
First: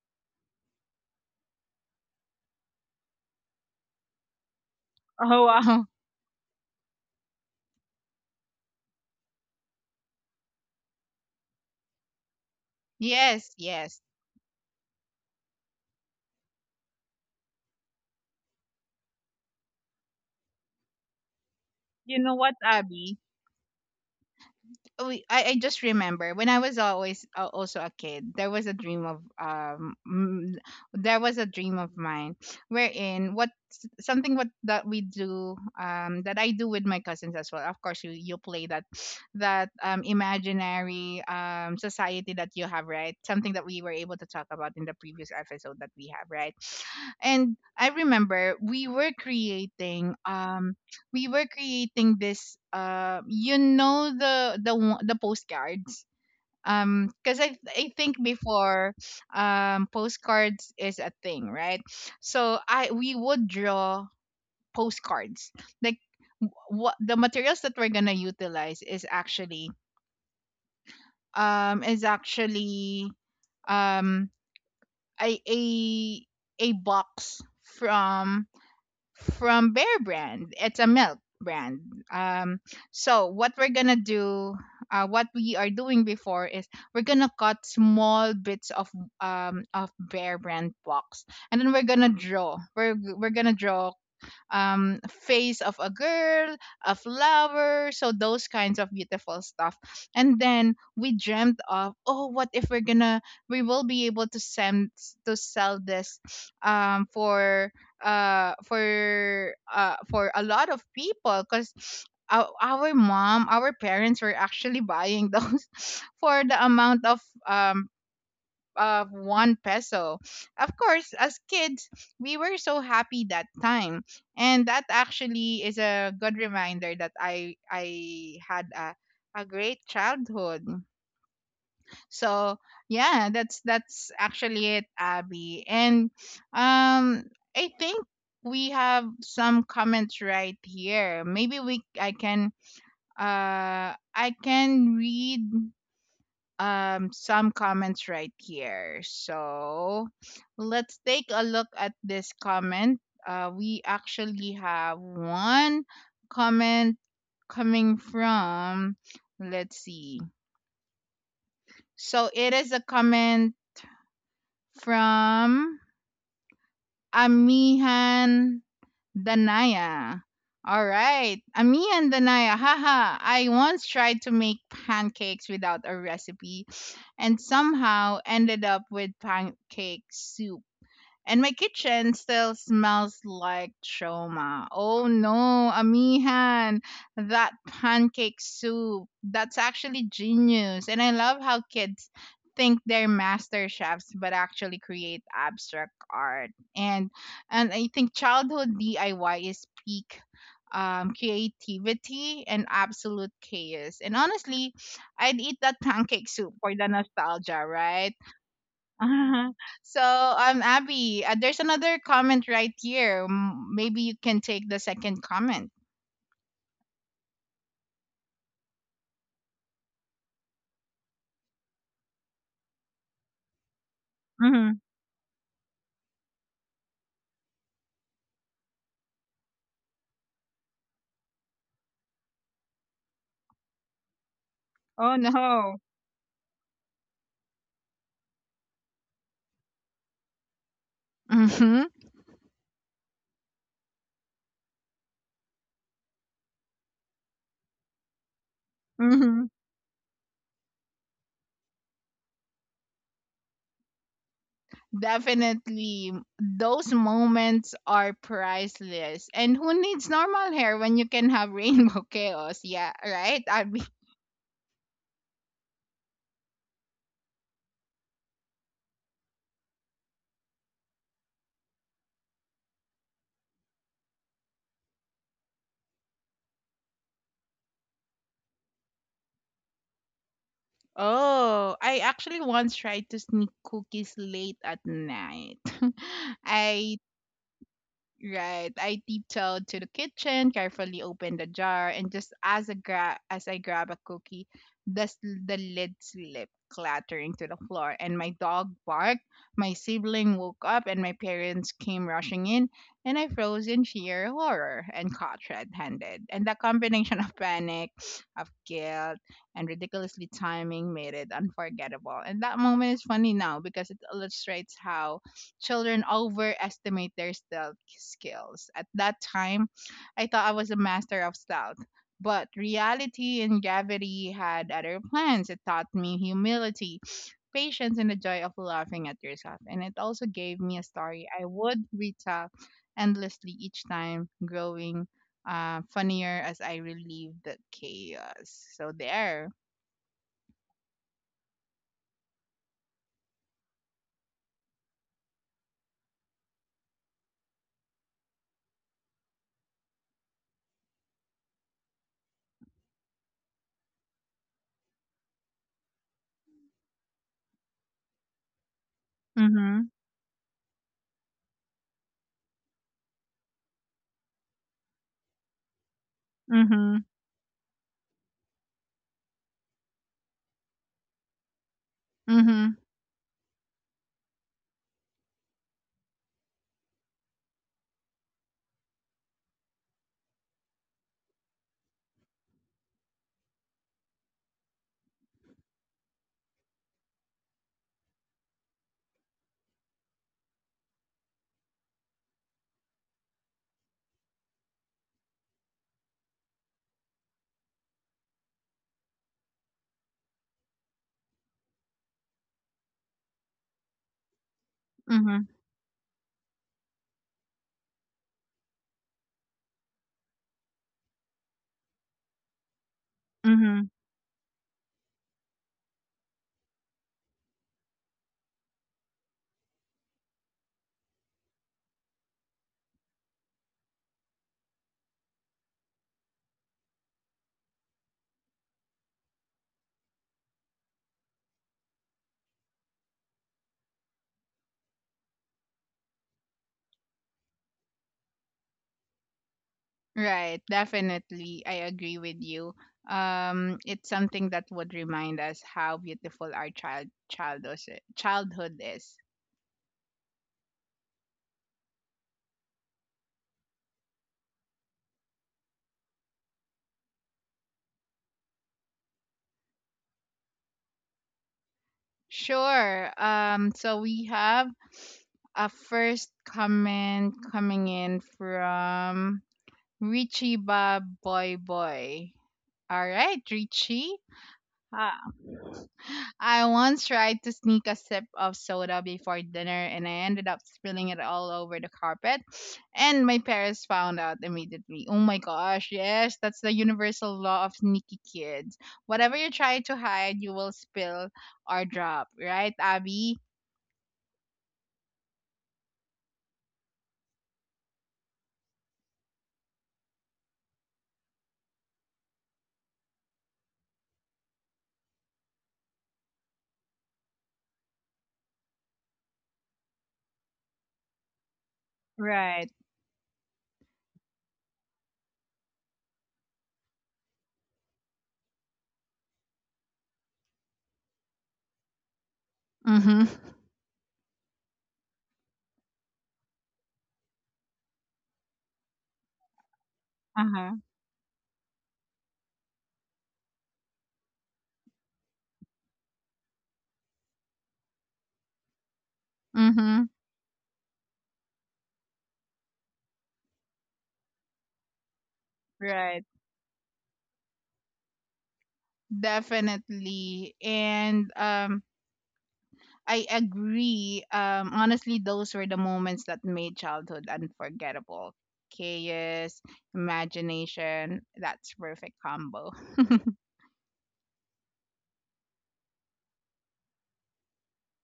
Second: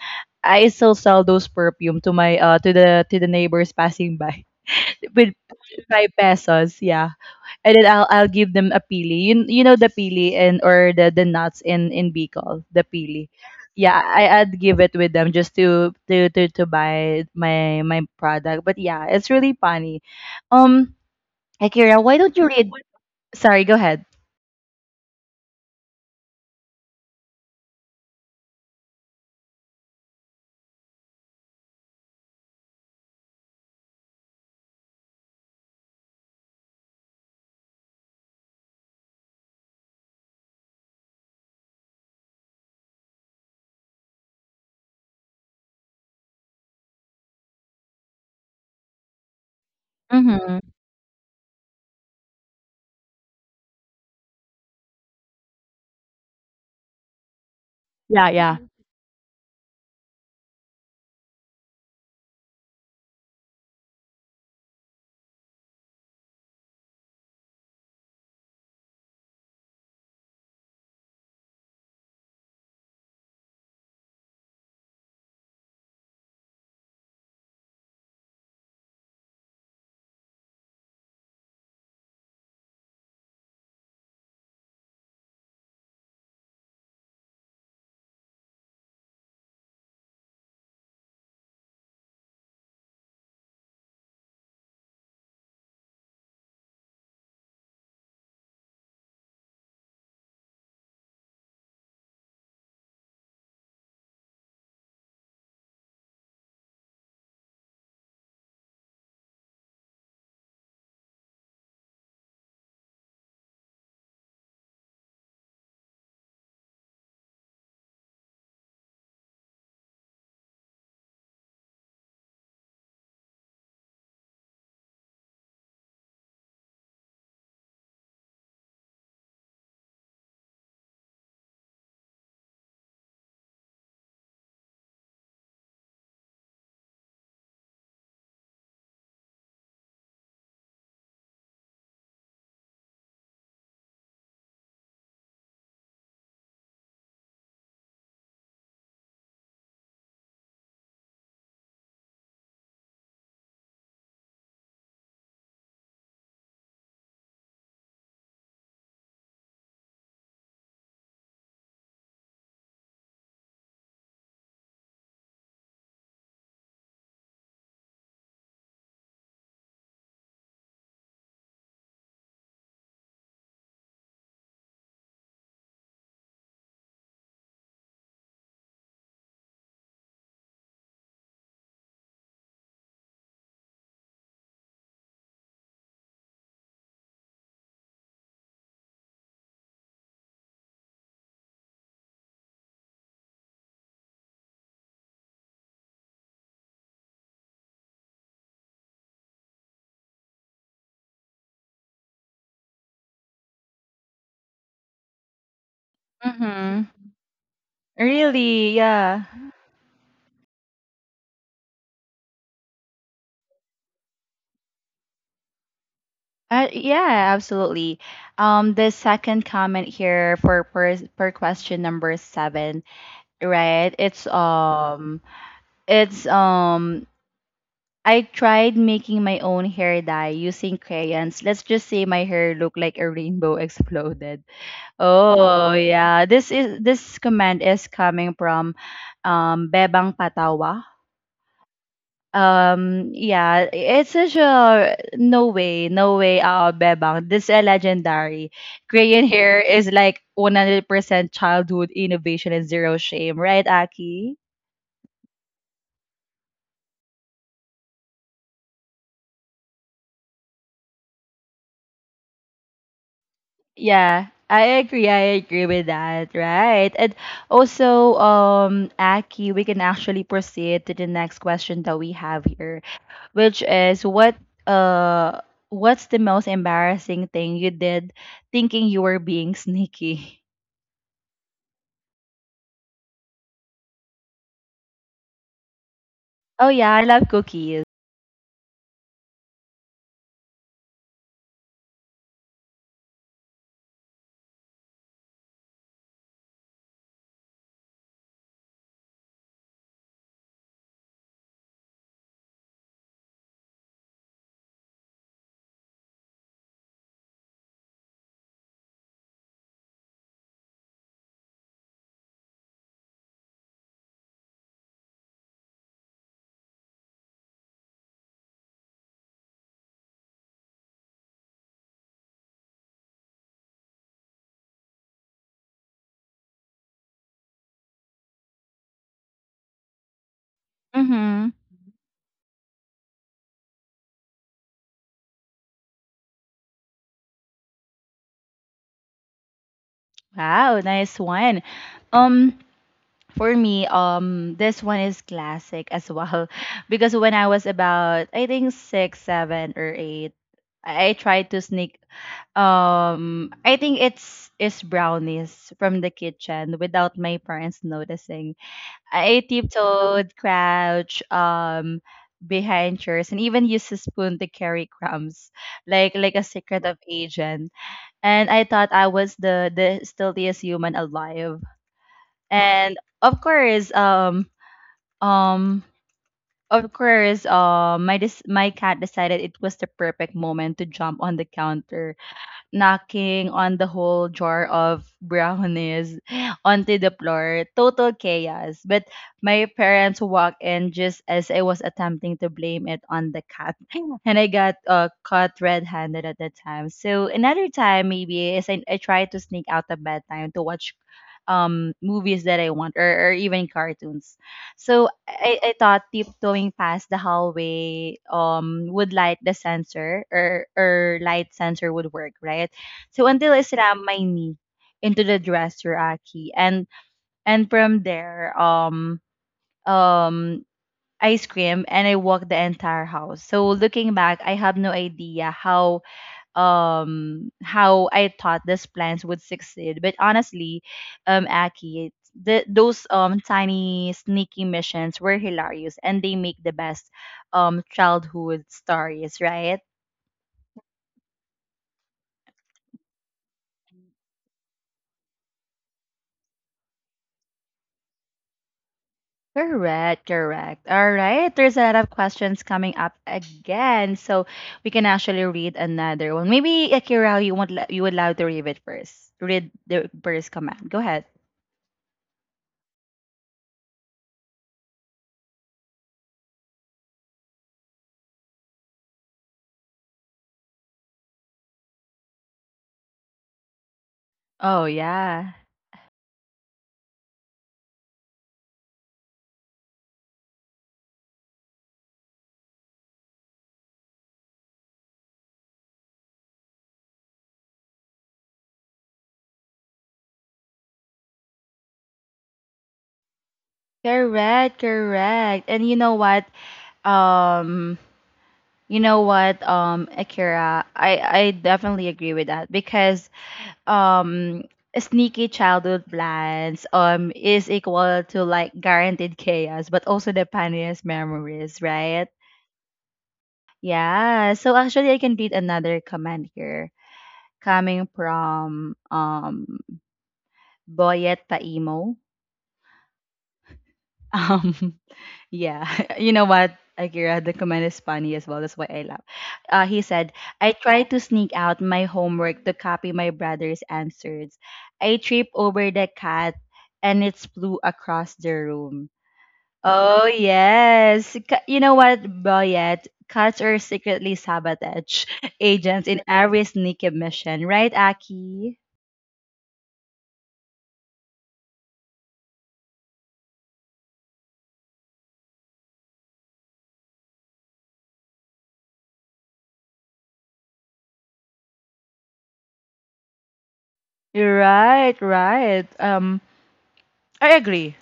Speaker 1: I still sell those perfume to my uh to the to the neighbors passing by with
Speaker 2: Oh wow.
Speaker 1: five pesos, yeah. And then I'll I'll give them a pili. You, you know the pili and or the the nuts in in Bicol, the pili.
Speaker 2: Yes,
Speaker 1: Yeah,
Speaker 2: yes.
Speaker 1: I, I'd give it with them just to, to to to buy my my product. But yeah, it's really funny. Um, Akira, why
Speaker 2: You know
Speaker 1: don't you
Speaker 2: what,
Speaker 1: read?
Speaker 2: Abby?
Speaker 1: Sorry, go ahead.
Speaker 2: We, I, I just remember when I was always, uh, also a kid, there was a dream of um mm, there was a dream of mine, wherein what s- something what that we do, um that I do with my cousins as well. Of course you you play that that um imaginary um society that you have, right? Something that we were able to talk about in the previous episode that we have, right? And I remember we were creating
Speaker 1: Mm-hmm.
Speaker 2: um we were creating this uh you know the the one- the postcards um because I, I think
Speaker 1: Yeah, yeah.
Speaker 2: before, um, postcards is a thing, right? So I we would draw postcards, like, w- what the materials that we're gonna utilize is actually um is actually, um a a, a box from from Bear Brand. It's a milk brand. Um, so what we're gonna do, uh, what we are doing before is we're gonna cut small bits of um of Bear Brand box, and then we're gonna draw. We're we're gonna draw um, face of a girl, a flower, so those kinds of beautiful stuff. And then we dreamt of, oh, what if we're gonna, we will be able to send to sell this, um, for uh for uh for a lot of people because our, our mom our parents were actually buying those for the amount of um of one peso. Of course, as kids, we were so happy that time, and that actually is a good reminder that I I had a a great childhood. So yeah, that's that's actually it, Abby. And, um, I think we have some comments right here. Maybe we I can uh I can read um some comments right here. So let's take a look at this comment. Uh, we actually have one comment coming from, let's see. So it is a comment from Amihan Danaya. All right. Ami and Danaya. Haha. I once tried to make pancakes without a recipe and somehow ended up with pancake soup. And my kitchen still smells like trauma. Oh no, Amihan, that pancake soup. That's actually genius. And I love how kids think they're master chefs but actually create abstract art. And and I think childhood D I Y is peak um creativity and absolute chaos. And honestly, I'd eat that pancake soup for
Speaker 1: Mm-hmm.
Speaker 2: the nostalgia, right?
Speaker 1: Really? Yeah.
Speaker 2: So, um, Abby, uh, there's another comment right here. M- maybe you can take the second comment.
Speaker 1: Uh, yeah, absolutely. Um, the second comment here for per, per question number seven, right? It's
Speaker 2: Hmm.
Speaker 1: um, it's um, I tried making my own hair dye using crayons. Let's just say my hair looked like a rainbow exploded.
Speaker 2: Oh
Speaker 1: Oh
Speaker 2: no.
Speaker 1: yeah, this is this comment is coming from um Bebang Patawa.
Speaker 2: Hmm.
Speaker 1: Um, yeah, it's such a no way, no way, uh, Bebang. This is legendary. Korean
Speaker 2: Hmm.
Speaker 1: hair is like one hundred percent childhood innovation and zero shame, right, Aki?
Speaker 2: Definitely. Those moments are priceless. And who needs normal hair when you can have rainbow chaos? Yeah, right? Abby.
Speaker 1: Yeah, I agree. I agree with that, right? And also, um, Aki, we can actually proceed to the next question that we have here, which is what, uh, what's the most embarrassing thing you did thinking you were being sneaky?
Speaker 2: Oh, I actually once tried to sneak cookies late at night.
Speaker 1: Oh
Speaker 2: I.
Speaker 1: yeah, I love cookies.
Speaker 2: Right. I tiptoed to the kitchen, carefully opened the jar, and just as a gra- as I grab a cookie, the, s- the lid slipped, clattering to the floor, and my dog barked. My sibling woke up, and my parents came rushing in, and I froze in sheer horror and caught red-handed. And the combination of panic, of guilt, and ridiculously timing made it unforgettable. And that moment is funny now because it illustrates how children overestimate their stealth skills. At that time, I thought I was a master of stealth, but reality and gravity had other plans. It taught me humility, patience, and the joy of laughing at yourself. And it also gave me a story I
Speaker 1: Mhm.
Speaker 2: would retell endlessly each time, growing, uh, funnier as I relieved the chaos. So there.
Speaker 1: Wow, nice one. Um for me, um this one is classic as well because when I was about I think six, seven or eight, I I tried to sneak um I think it's it's brownies from the kitchen without my parents noticing. I
Speaker 2: Mm-hmm.
Speaker 1: tiptoed, crouch, um behind chairs and even used a spoon to carry crumbs like like a secret
Speaker 2: Mm-hmm.
Speaker 1: of agent, and I thought I was the the stealthiest human alive.
Speaker 2: Mm-hmm.
Speaker 1: And of course, um, um, of course, um, my dis- my cat decided it was the perfect moment to jump on the counter, knocking on the whole jar of brownies onto the floor. Total chaos. But my parents walked in just as I was attempting to blame it on the cat. And I got uh, caught red handed at the time. So another time, maybe, is I, I tried to sneak out of bedtime to watch um movies that I want, or, or even cartoons. So I, I thought tiptoeing past the hallway um would light the sensor or or light sensor would work, right? So until I
Speaker 2: Mm-hmm.
Speaker 1: slammed my knee into the dresser, Aki, and and from there, um um I screamed and I walked the entire house. So looking back, I have no idea how um how I thought these plans would succeed. But honestly, um Aki, the, those um tiny sneaky missions were hilarious and they make the best um childhood stories, right?
Speaker 2: Right, definitely. I agree with you. Um, it's something that would remind us how beautiful our child childhood childhood is.
Speaker 1: Correct, correct. All right, there's a lot of questions coming up again, so we can actually read another one. Maybe Akira, you want you would love to read it first. Read the first comment. Go ahead.
Speaker 2: Sure. Um, so we have a first comment coming in from Richie Bob Boy Boy. All right, Richie.
Speaker 1: Oh
Speaker 2: Ah,
Speaker 1: yeah.
Speaker 2: I once tried to sneak a sip of soda before dinner and I ended up spilling it all over the carpet. And my parents found out immediately. Oh my gosh, yes, that's the universal law of sneaky kids. Whatever you try to hide, you will spill or drop. Right, Abby?
Speaker 1: Correct, correct. And you know what? Um, you know what, um, Akira, I I definitely agree with that because um sneaky childhood plans um is equal to like guaranteed chaos, but also the funniest memories, right?
Speaker 2: Right.
Speaker 1: Yeah. So actually, I can read another comment here coming from um Boyet Paimo.
Speaker 2: Mm-hmm.
Speaker 1: Um, yeah. You know what, Akira? The comment is funny as well. That's why I laugh. Uh, he said,
Speaker 2: Uh huh.
Speaker 1: I tried to sneak out my homework to copy my brother's answers. I trip over the cat and it flew across the room.
Speaker 2: Mm-hmm.
Speaker 1: Oh, yes. Ca- you know what, Boyet? Cats are secretly sabotage agents in
Speaker 2: Right.
Speaker 1: every sneaky mission, right, Aki?
Speaker 2: Definitely. And, um, I agree. Um, honestly, those were the moments that made childhood unforgettable. Chaos, imagination, that's perfect combo.
Speaker 1: Right, right. Um, I agree,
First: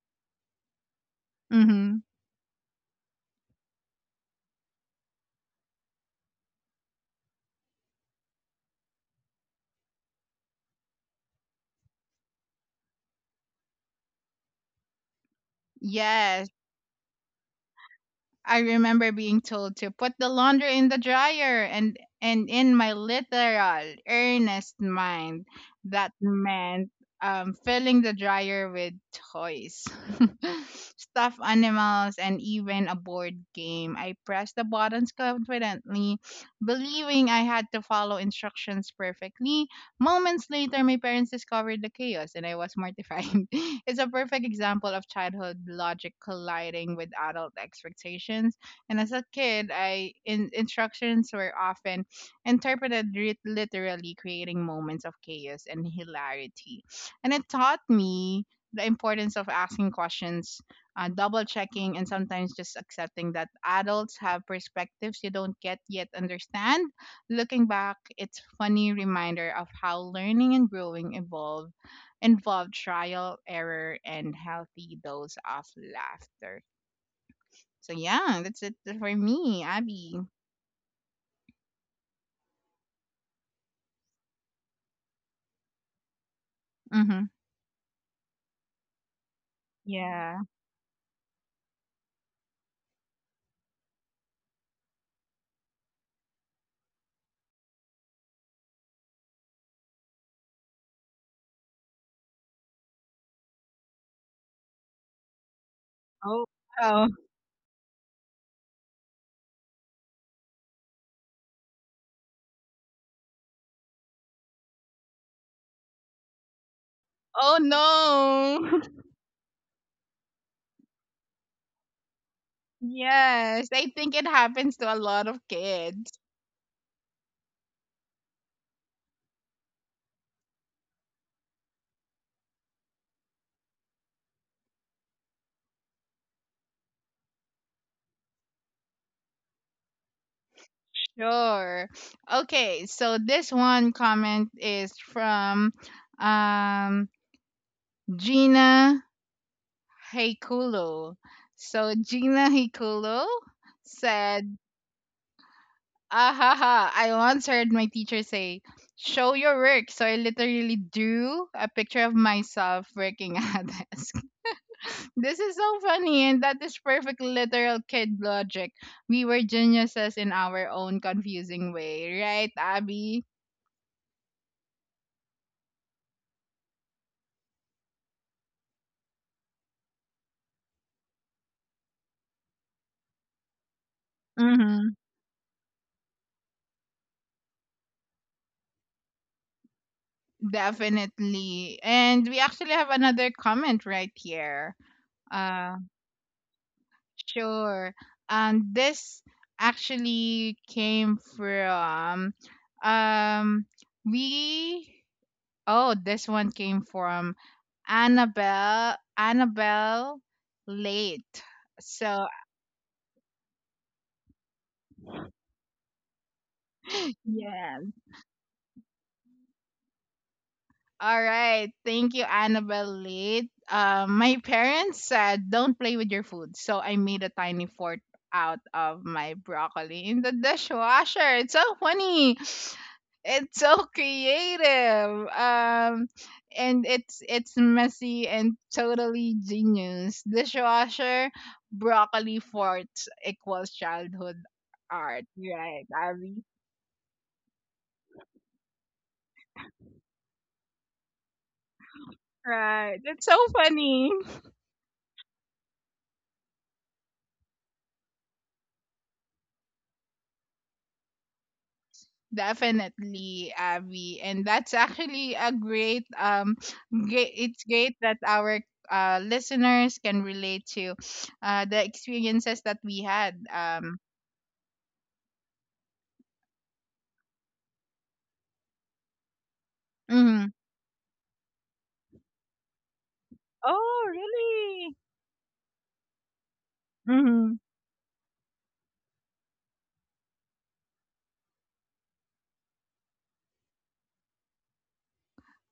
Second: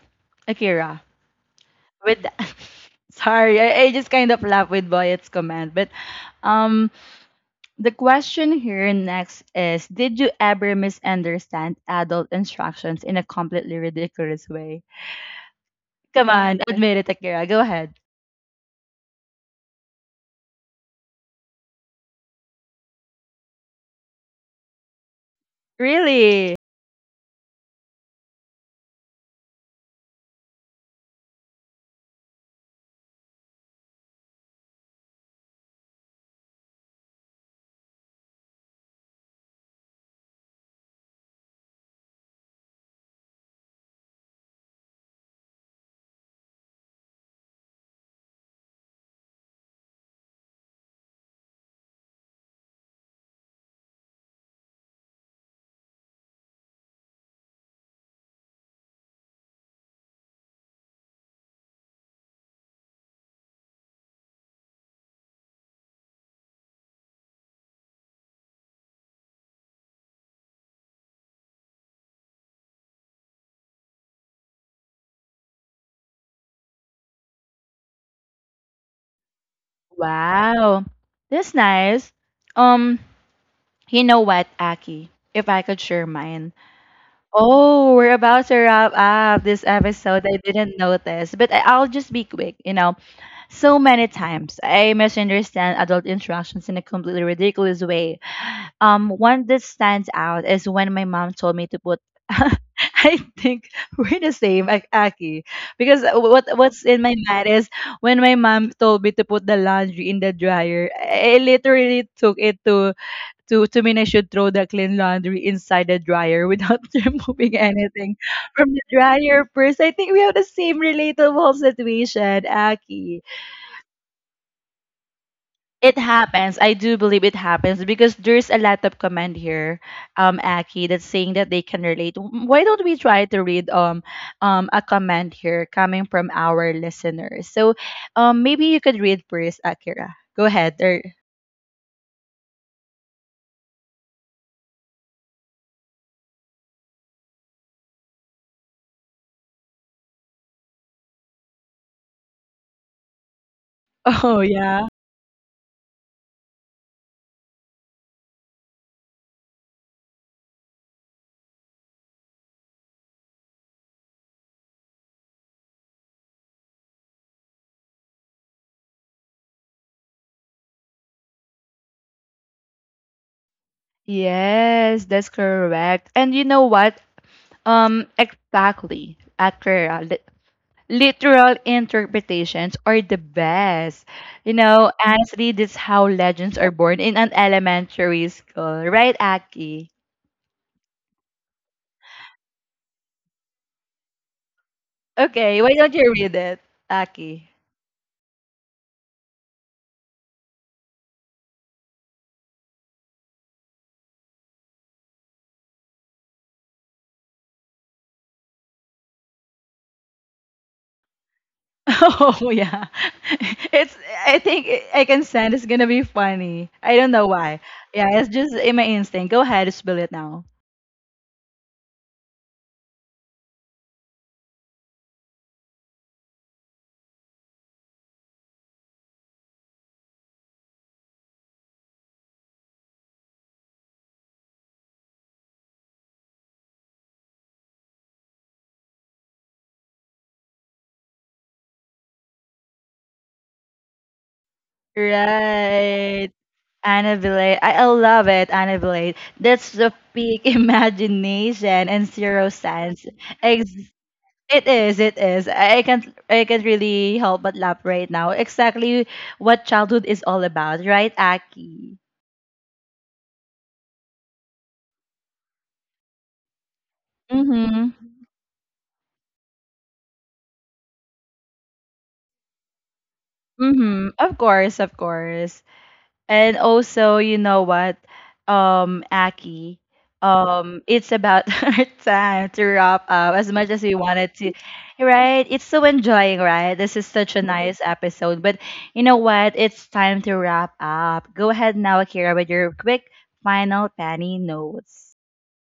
Speaker 1: Akira,
Speaker 2: Hmm.
Speaker 1: with that. Sorry, I, I just kind of laugh with Boyet's comment, but um the question here next is, did you ever misunderstand adult instructions in a completely ridiculous way? Come
Speaker 2: Yes,
Speaker 1: on, admit it, Akira, go ahead.
Speaker 2: I remember being told to put the laundry in the dryer and and in my literal earnest mind that
Speaker 1: Really?
Speaker 2: meant, um, filling the dryer with toys, stuffed animals, and even a board game. I pressed the buttons confidently, believing I had to follow instructions perfectly. Moments later, my parents discovered the chaos and I was mortified. It's a perfect example of childhood logic colliding with adult expectations. And as a kid, I in, instructions were often interpreted ri- literally, creating moments of chaos and hilarity. And it taught me the importance of asking questions, uh, double checking, and sometimes just accepting that adults have perspectives you don't get yet understand. Looking back, it's funny reminder of how learning and growing evolve involve trial, error, and healthy dose of laughter. So yeah, that's it for me, Abby.
Speaker 1: Wow, that's nice. um you know what, Aki, if I could share mine.
Speaker 2: Mm-hmm.
Speaker 1: Oh, we're about to wrap up this episode, I
Speaker 2: Yeah.
Speaker 1: didn't notice, but I, I'll just be quick, you know. So many times I misunderstand adult instructions in a completely ridiculous way. Um, one that stands out is when my mom told me to put. I think we're the same, Ak- Aki, because what
Speaker 2: Oh.
Speaker 1: what's in
Speaker 2: Oh.
Speaker 1: my mind is when my mom told me to put the laundry in the dryer. I literally took it to to to mean I should throw the clean laundry inside the dryer without removing
Speaker 2: Oh
Speaker 1: anything from the
Speaker 2: no.
Speaker 1: dryer first. I think we have the same relatable situation, Aki.
Speaker 2: Yes, I think it happens to a lot of
Speaker 1: It
Speaker 2: kids.
Speaker 1: happens. I do believe it happens because there's a lot of comment here, um, Aki, that's saying that they can relate. W- Why don't we try to read um, um, a comment here coming from our listeners? So, um, maybe you could read first, Akira. Go ahead. Or
Speaker 2: Sure. Okay, so this one comment is from, um, Gina Heikulo. So Gina Heikulo
Speaker 1: oh
Speaker 2: said,
Speaker 1: yeah.
Speaker 2: ahaha, I once heard my teacher say, show your work. So I literally drew a picture of myself working at a desk. This is so funny, and that is perfect literal kid logic. We were geniuses in our own confusing way, right, Abby?
Speaker 1: Yes, that's correct. And you know what? Um, exactly, Akira, literal interpretations are the best. You know,
Speaker 2: Mm-hmm.
Speaker 1: honestly, this is how legends are born in an elementary school, right, Aki?
Speaker 2: Definitely. And we actually have another comment right here.
Speaker 1: Okay, why
Speaker 2: Uh,
Speaker 1: don't you read it, Aki?
Speaker 2: Sure. And this actually came from, um we oh this one came from Annabelle Annabelle late. So
Speaker 1: Oh yeah, it's. I think I I can sense it's gonna be funny. I don't know why.
Speaker 2: yeah.
Speaker 1: Yeah, it's just in my instinct. Go ahead, spill it now.
Speaker 2: All right. Thank you, Annabelle Lee. Uh, my parents said, don't play with your food. So I made a tiny fort out of my broccoli in the dishwasher. It's so funny. It's so creative. Um, and it's it's messy and totally genius. Dishwasher, broccoli fort equals childhood art. Right,
Speaker 1: Right.
Speaker 2: Abby?
Speaker 1: Anna, I, I love it, Anna. That's the peak imagination and zero
Speaker 2: Right.
Speaker 1: sense.
Speaker 2: It's so
Speaker 1: Ex.
Speaker 2: funny.
Speaker 1: It is, it is. I I can't I can't really help but laugh right now. Exactly what childhood is all about, right, Aki?
Speaker 2: Definitely, Abby. And that's actually a great um great it's
Speaker 1: Mm-hmm.
Speaker 2: great that our uh listeners can relate to uh the experiences that we had. Um.
Speaker 1: Mm-hmm. Of course, of course. And also, you know what, um, Aki,
Speaker 2: Mhm.
Speaker 1: um, it's about our time to wrap up as much as we
Speaker 2: Oh,
Speaker 1: wanted to,
Speaker 2: really?
Speaker 1: right? It's so enjoying, right? This is such a
Speaker 2: Mhm.
Speaker 1: nice episode, but you know what? It's time to wrap up. Go ahead now, Akira, with your quick final Penny notes.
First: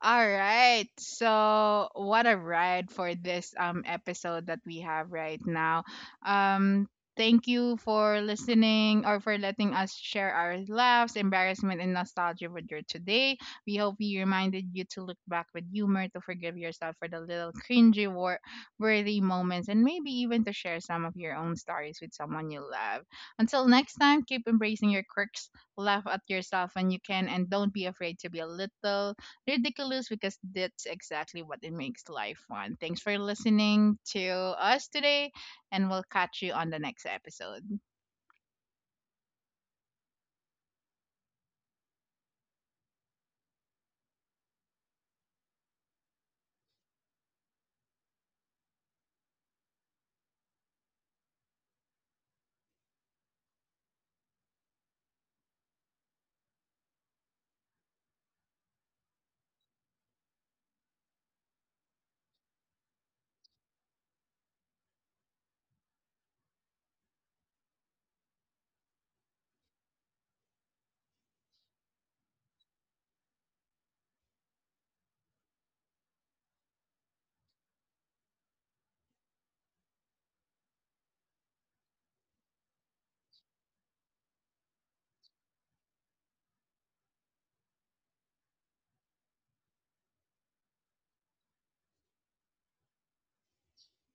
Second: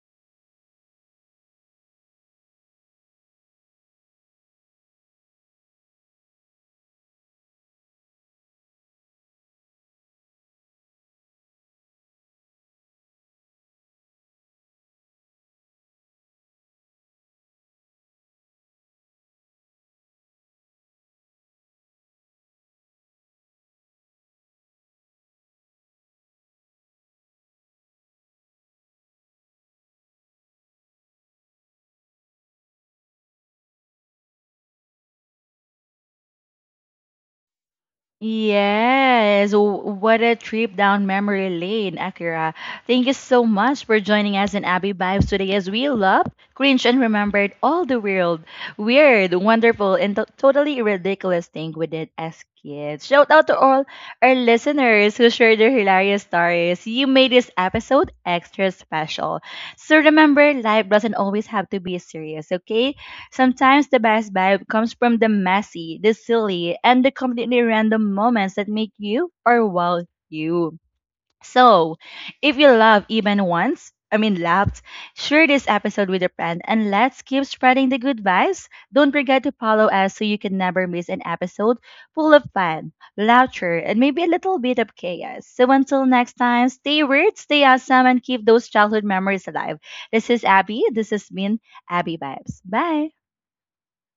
Speaker 2: All right. So, what a ride for this um episode that we have right now. Um, thank you for listening or for letting us share our laughs, embarrassment and nostalgia with you today. We hope we reminded you to look back with humor, to forgive yourself for the little cringy wor- worthy moments and maybe even to share some of your own stories with someone you love. Until next time, keep embracing your quirks, laugh at yourself when you can and don't be afraid to be a little ridiculous because that's exactly what it makes life fun. Thanks for listening to us today, and we'll catch you on the next episode.
Speaker 1: Yes, w- what a trip down memory lane, Akira. Thank you so much for joining us in Abby Vibes today as we loved, cringe, and remembered all the weird, weird, wonderful, and to- totally ridiculous thing we did as kids. Shout out to all our listeners who shared their hilarious stories. You made this episode extra special. So remember, life doesn't always have to be serious, okay? Sometimes the best vibe comes from the messy, the silly, and the completely random moments that make you, or well, you. So, if you love even once, I mean laughed, share this episode with a friend and let's keep spreading the good vibes. Don't forget to follow us so you can never miss an episode full of fun, laughter, and maybe a little bit of chaos. So until next time, stay weird, stay awesome, and keep those childhood memories alive. This is Abby. This has been Abby Vibes. Bye.